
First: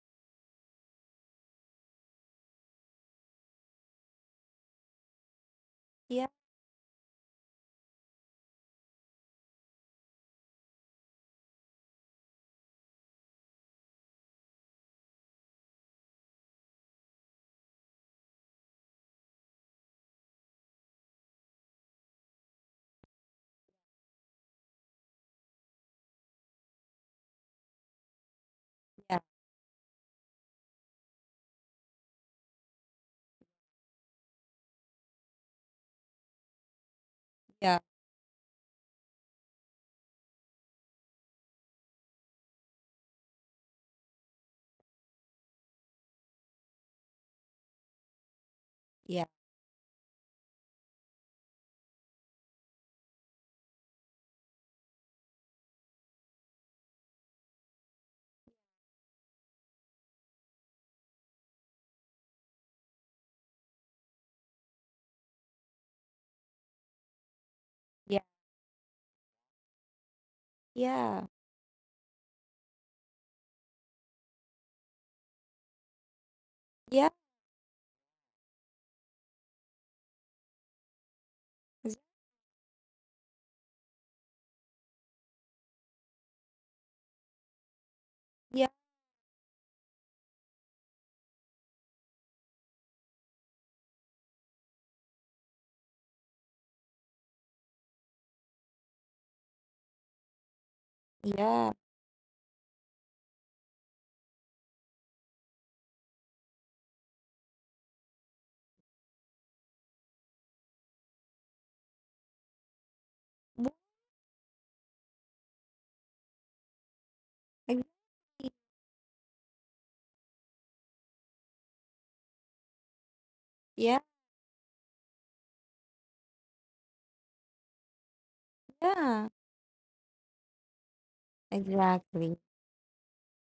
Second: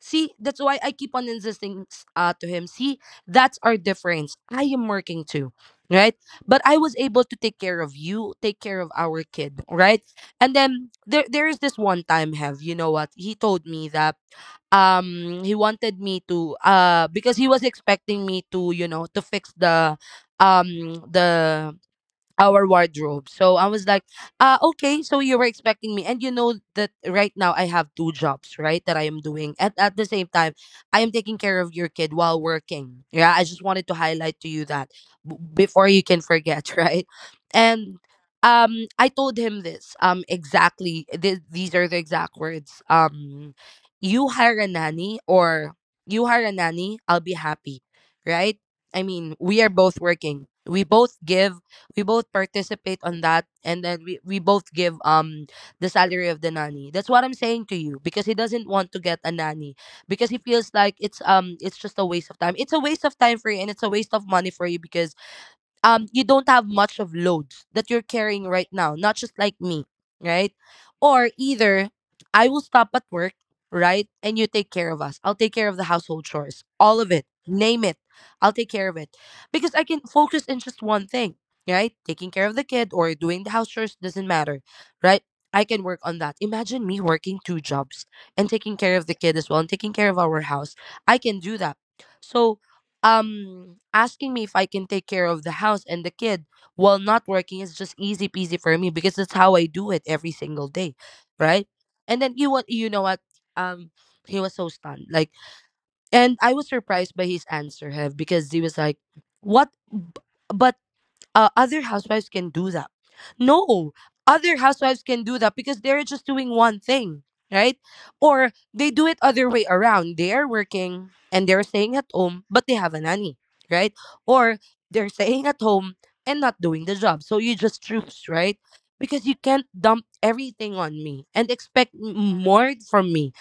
[SPEAKER 1] See, that's why I keep on insisting, s- uh, to him. See, that's our difference. I am working too, right?
[SPEAKER 2] yeah,
[SPEAKER 1] But I was able to take care of you, take care of our kid, right? And then there, there is this one time, have, you know what? He told me that um he wanted me to uh because he was expecting me to, you know, to fix the um the our wardrobe. So I was like, uh, okay, so you were expecting me. And you know that right now I have two jobs, right? That I
[SPEAKER 2] yeah,
[SPEAKER 1] am doing. At, at the same time, I am taking care of your kid while working. Yeah, I just wanted to highlight to you that b- before you can forget, *laughs* right?
[SPEAKER 2] yeah,
[SPEAKER 1] And um, I told him this, um, exactly. Th- these are the exact words. Um, you hire a nanny, or you hire a nanny, I'll be happy, right? I
[SPEAKER 2] yeah,
[SPEAKER 1] mean, we are both working. We both give, we both participate on that, and then we, we both give um the salary of the nanny. That's what I'm saying to you, because he doesn't want to get a nanny because he feels like it's um it's just a waste of time, it's a waste of time for you, and it's a waste of money for you, because um you don't have much of loads that you're
[SPEAKER 2] yeah,
[SPEAKER 1] carrying right now, not just like me, right?
[SPEAKER 2] yeah,
[SPEAKER 1] Or either I will stop at work, right, and you take care of us, I'll take care of the household chores, all
[SPEAKER 2] yeah,
[SPEAKER 1] of it, name it, I'll take care of it, because I can focus in just one thing, right?
[SPEAKER 2] z-
[SPEAKER 1] Taking care of the kid or doing the house chores, doesn't matter, right? I can work on that. Imagine me working two jobs and
[SPEAKER 2] yeah,
[SPEAKER 1] taking care of the kid as well and taking care of our house. I can do that. So um asking me if I can take care of the house and the kid while not working is just easy peasy for me, because that's how I do it every single day, right?
[SPEAKER 2] yeah,
[SPEAKER 1] And then you, what, you know what, um he was so stunned, like, and I was surprised by his answer, have, because he was like, what, B- but uh, other housewives can do that.
[SPEAKER 2] wo-
[SPEAKER 1] No, other housewives can do that because they're just doing one thing, right?
[SPEAKER 2] exactly,
[SPEAKER 1] Or they do it other way around. They're working and they're staying at home, but they have a nanny, right?
[SPEAKER 2] yeah,
[SPEAKER 1] Or they're staying at home and not doing the job. So you just choose, right? Because
[SPEAKER 2] yeah,
[SPEAKER 1] you can't dump everything on me and expect m-
[SPEAKER 2] exactly,
[SPEAKER 1] more from me,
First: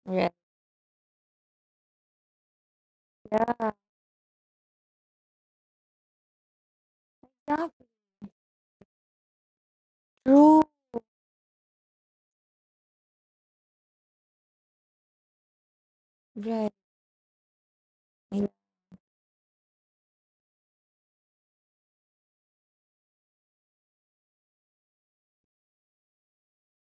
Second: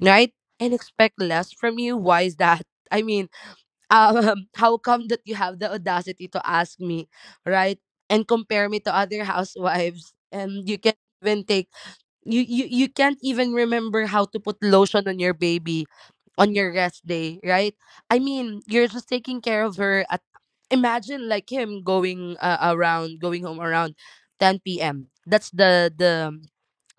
[SPEAKER 1] right?
[SPEAKER 2] right,
[SPEAKER 1] And expect less from you. Why is that? I mean,
[SPEAKER 2] yeah,
[SPEAKER 1] um, *laughs* how come that you have the audacity to ask me,
[SPEAKER 2] yeah,
[SPEAKER 1] right? And compare me to other housewives,
[SPEAKER 2] true,
[SPEAKER 1] and you can't even take, you you you can't even remember how to put lotion on your baby on your
[SPEAKER 2] right,
[SPEAKER 1] rest day, right? I mean, you're just taking care of her. At, imagine like him going uh, around, going home around ten p m. That's the the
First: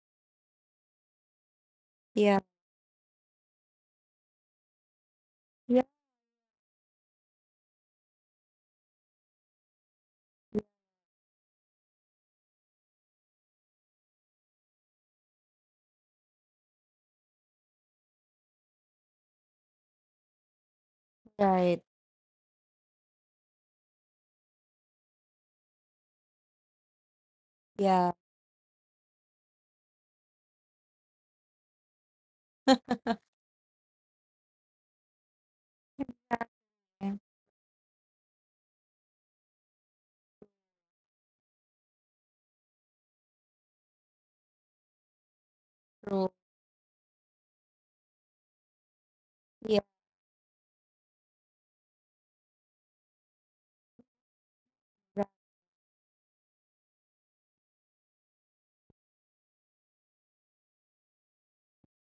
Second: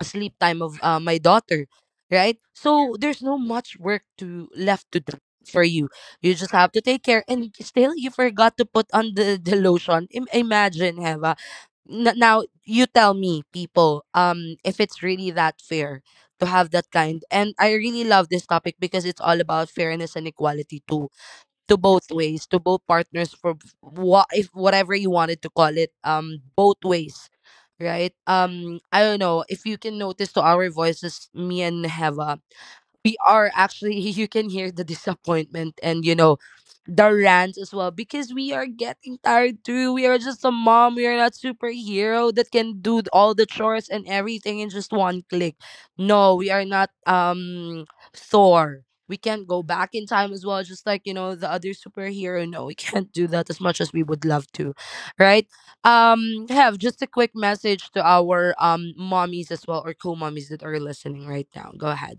[SPEAKER 1] sleep time of uh, my daughter, right?
[SPEAKER 2] yeah,
[SPEAKER 1] So there's no much work to left to do for
[SPEAKER 2] yeah,
[SPEAKER 1] you. You just have to take care, and still you forgot to put on the, the lotion. Im-
[SPEAKER 2] yeah,
[SPEAKER 1] imagine, Heva. N- now you tell me, people, um if it's really that fair to have that kind. And I really love this topic because it's all about fairness and equality too, to
[SPEAKER 2] right,
[SPEAKER 1] both ways, to both partners, for what, if whatever you wanted to call it, um both ways, right?
[SPEAKER 2] yeah,
[SPEAKER 1] um I don't know if you can notice to our voices, me and Heva, we are actually *laughs* you can hear the disappointment and, you know, the
[SPEAKER 2] yeah,
[SPEAKER 1] rants as well, because we are getting tired too. We are just a mom. We are not superhero that can do all the chores and everything in just one click.
[SPEAKER 2] true,
[SPEAKER 1] No, we are not, um Thor. We can't go
[SPEAKER 2] yeah.
[SPEAKER 1] back in time as well, just like, you know, the other superhero. No, we *laughs* can't do that, as much as we would love to, right? um Have, just a quick message to our um mommies as well, or cool mommies that are listening right now. Go ahead.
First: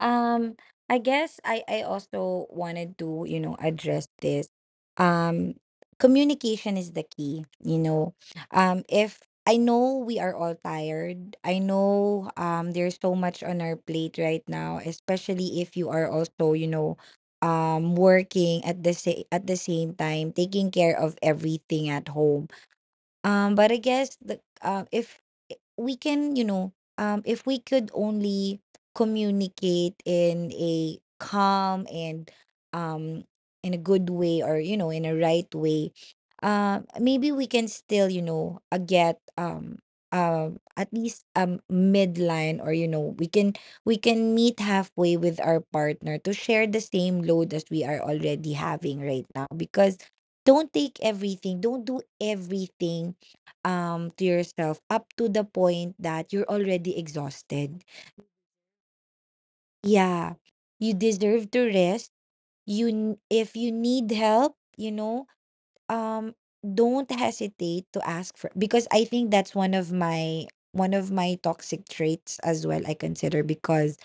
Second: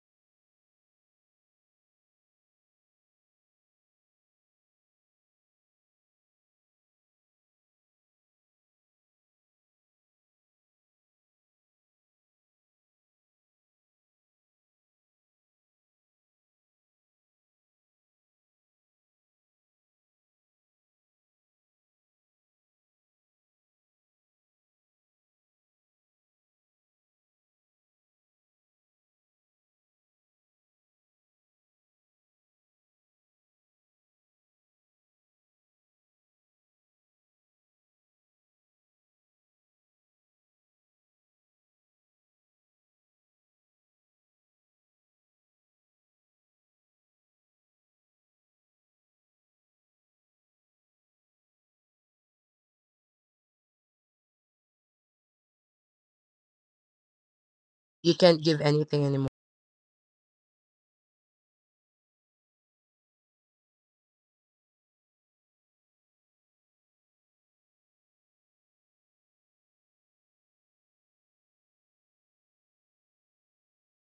[SPEAKER 2] Um, I guess I I also wanted to, you know, address this. Um, Communication is the key, you know. Um, if I know we are all tired, I know, um there's so much on our plate right now, especially if you are also, you know, um working at, the sa- at the same time, taking care of everything at home, um, but I guess the, uh, if I- we can, you know, um, if we could only communicate in a calm and, um in a good way, or, you know in a right way, uh, maybe we can still, you know, uh, get, um uh, at least, um midline, or, you know we can we can meet halfway with our partner to share the same load as we are already having right now, because don't take everything, don't do everything, um, to yourself, up to the point that you're already exhausted.
[SPEAKER 1] You can't give anything anymore.
[SPEAKER 2] Yeah, you deserve to rest. You n- if you need help, you know, um, don't hesitate to ask for, because I think that's, one of my one of my toxic traits as well. I consider, because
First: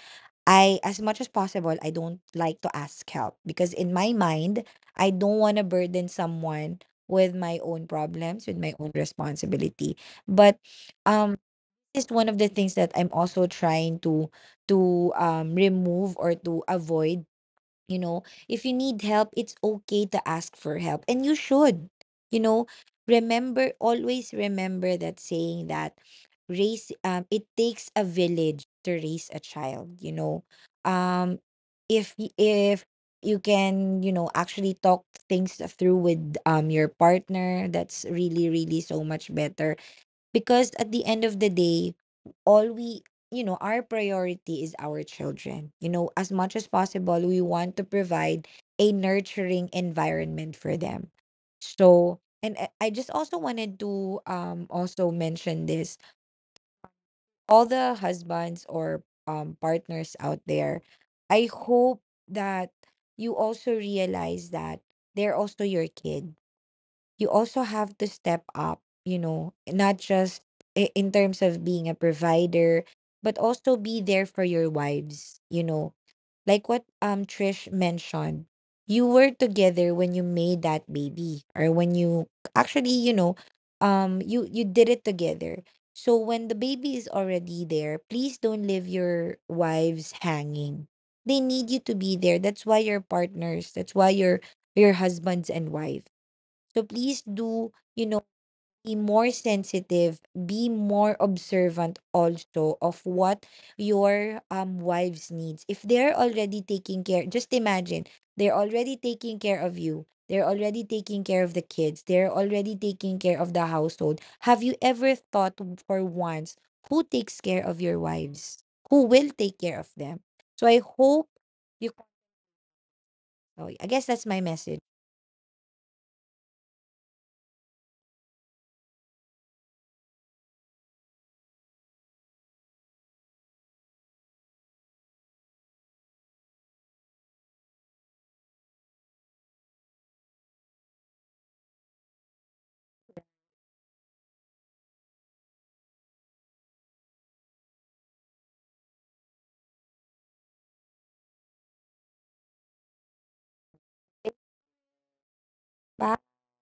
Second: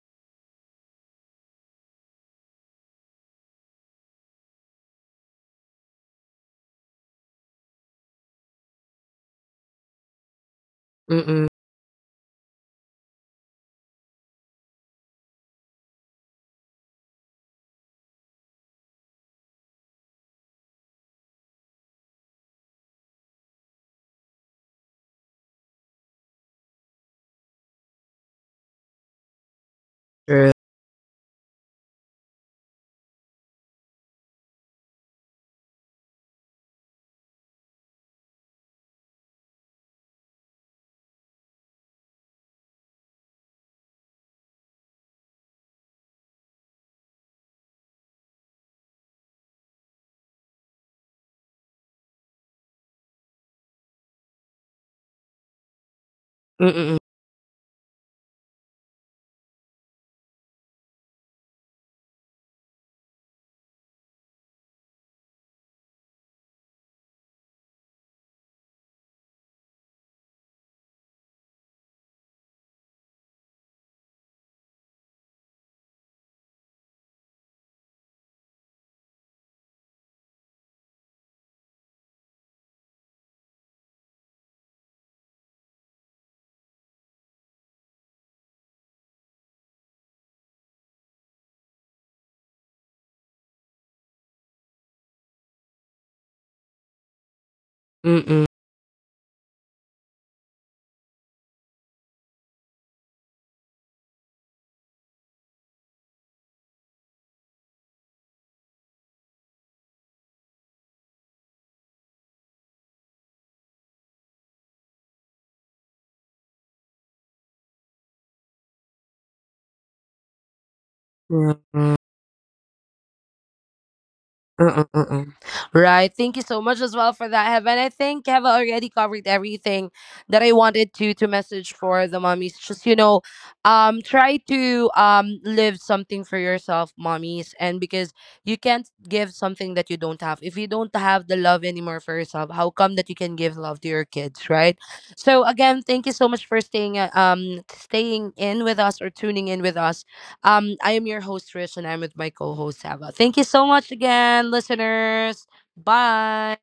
[SPEAKER 2] I, as much as possible, I don't like to ask help, because in my mind I don't want to burden someone with my own problems, with my own responsibility. But um
[SPEAKER 1] Mm-mm.
[SPEAKER 2] is one of the things that I'm also trying to, to um remove, or to avoid. You know, if you need help, it's okay to ask for help, and you should. You know, remember, always remember that saying that, raise um it takes a village to raise a child. You know,
[SPEAKER 1] True.
[SPEAKER 2] um if y- if you can, you know actually talk things through with, um your partner, that's really, really so much better, because at the end of the day, all we, you know, our priority is our children. You know, as much as possible, we want to provide a nurturing environment for them. So, and I I just also wanted to um also mention this.
[SPEAKER 1] Mm-mm.
[SPEAKER 2] All the husbands, or um partners out there, I hope that you also realize that they're also your kids. You also have to step up, you know, not just, i- in terms of being a provider, but also be there for your wives, you know. Like what um Trish mentioned, you were together when you made that baby, or when you actually, you know, um you you did it together. So when the baby is already there, please don't leave your wives hanging. They need you to be there. That's why you're partners. That's why you're your husbands and wives. So please do, you know,
[SPEAKER 1] Mm-mm.
[SPEAKER 2] be more sensitive, be more observant also of what your um wives needs. If they're already taking care, just imagine they're already taking care of you. They're already taking care of the kids. They're already taking care of the household. Have you ever thought, for once, who takes care of your wives? Who will take care of them? So I hope you.
[SPEAKER 1] Mm-mm.
[SPEAKER 2] Oh, I guess that's my message.
[SPEAKER 1] Mm-mm, mm-mm. Right. Thank you so much as well for that, Heaven. I think I've already covered everything that I wanted to to message for the mommies. Just, you know, um, try to um live something for yourself, mommies, and because you can't give something that you don't have. If you don't have the love anymore for yourself, how come that you can give love to your kids, right? So again, thank you so much for staying, uh, um staying in with us or tuning in with us. Um, I am your host, Rich, and I'm with my co host, Sava. Thank you so much again, listeners.
[SPEAKER 2] Bye.
[SPEAKER 1] Bye.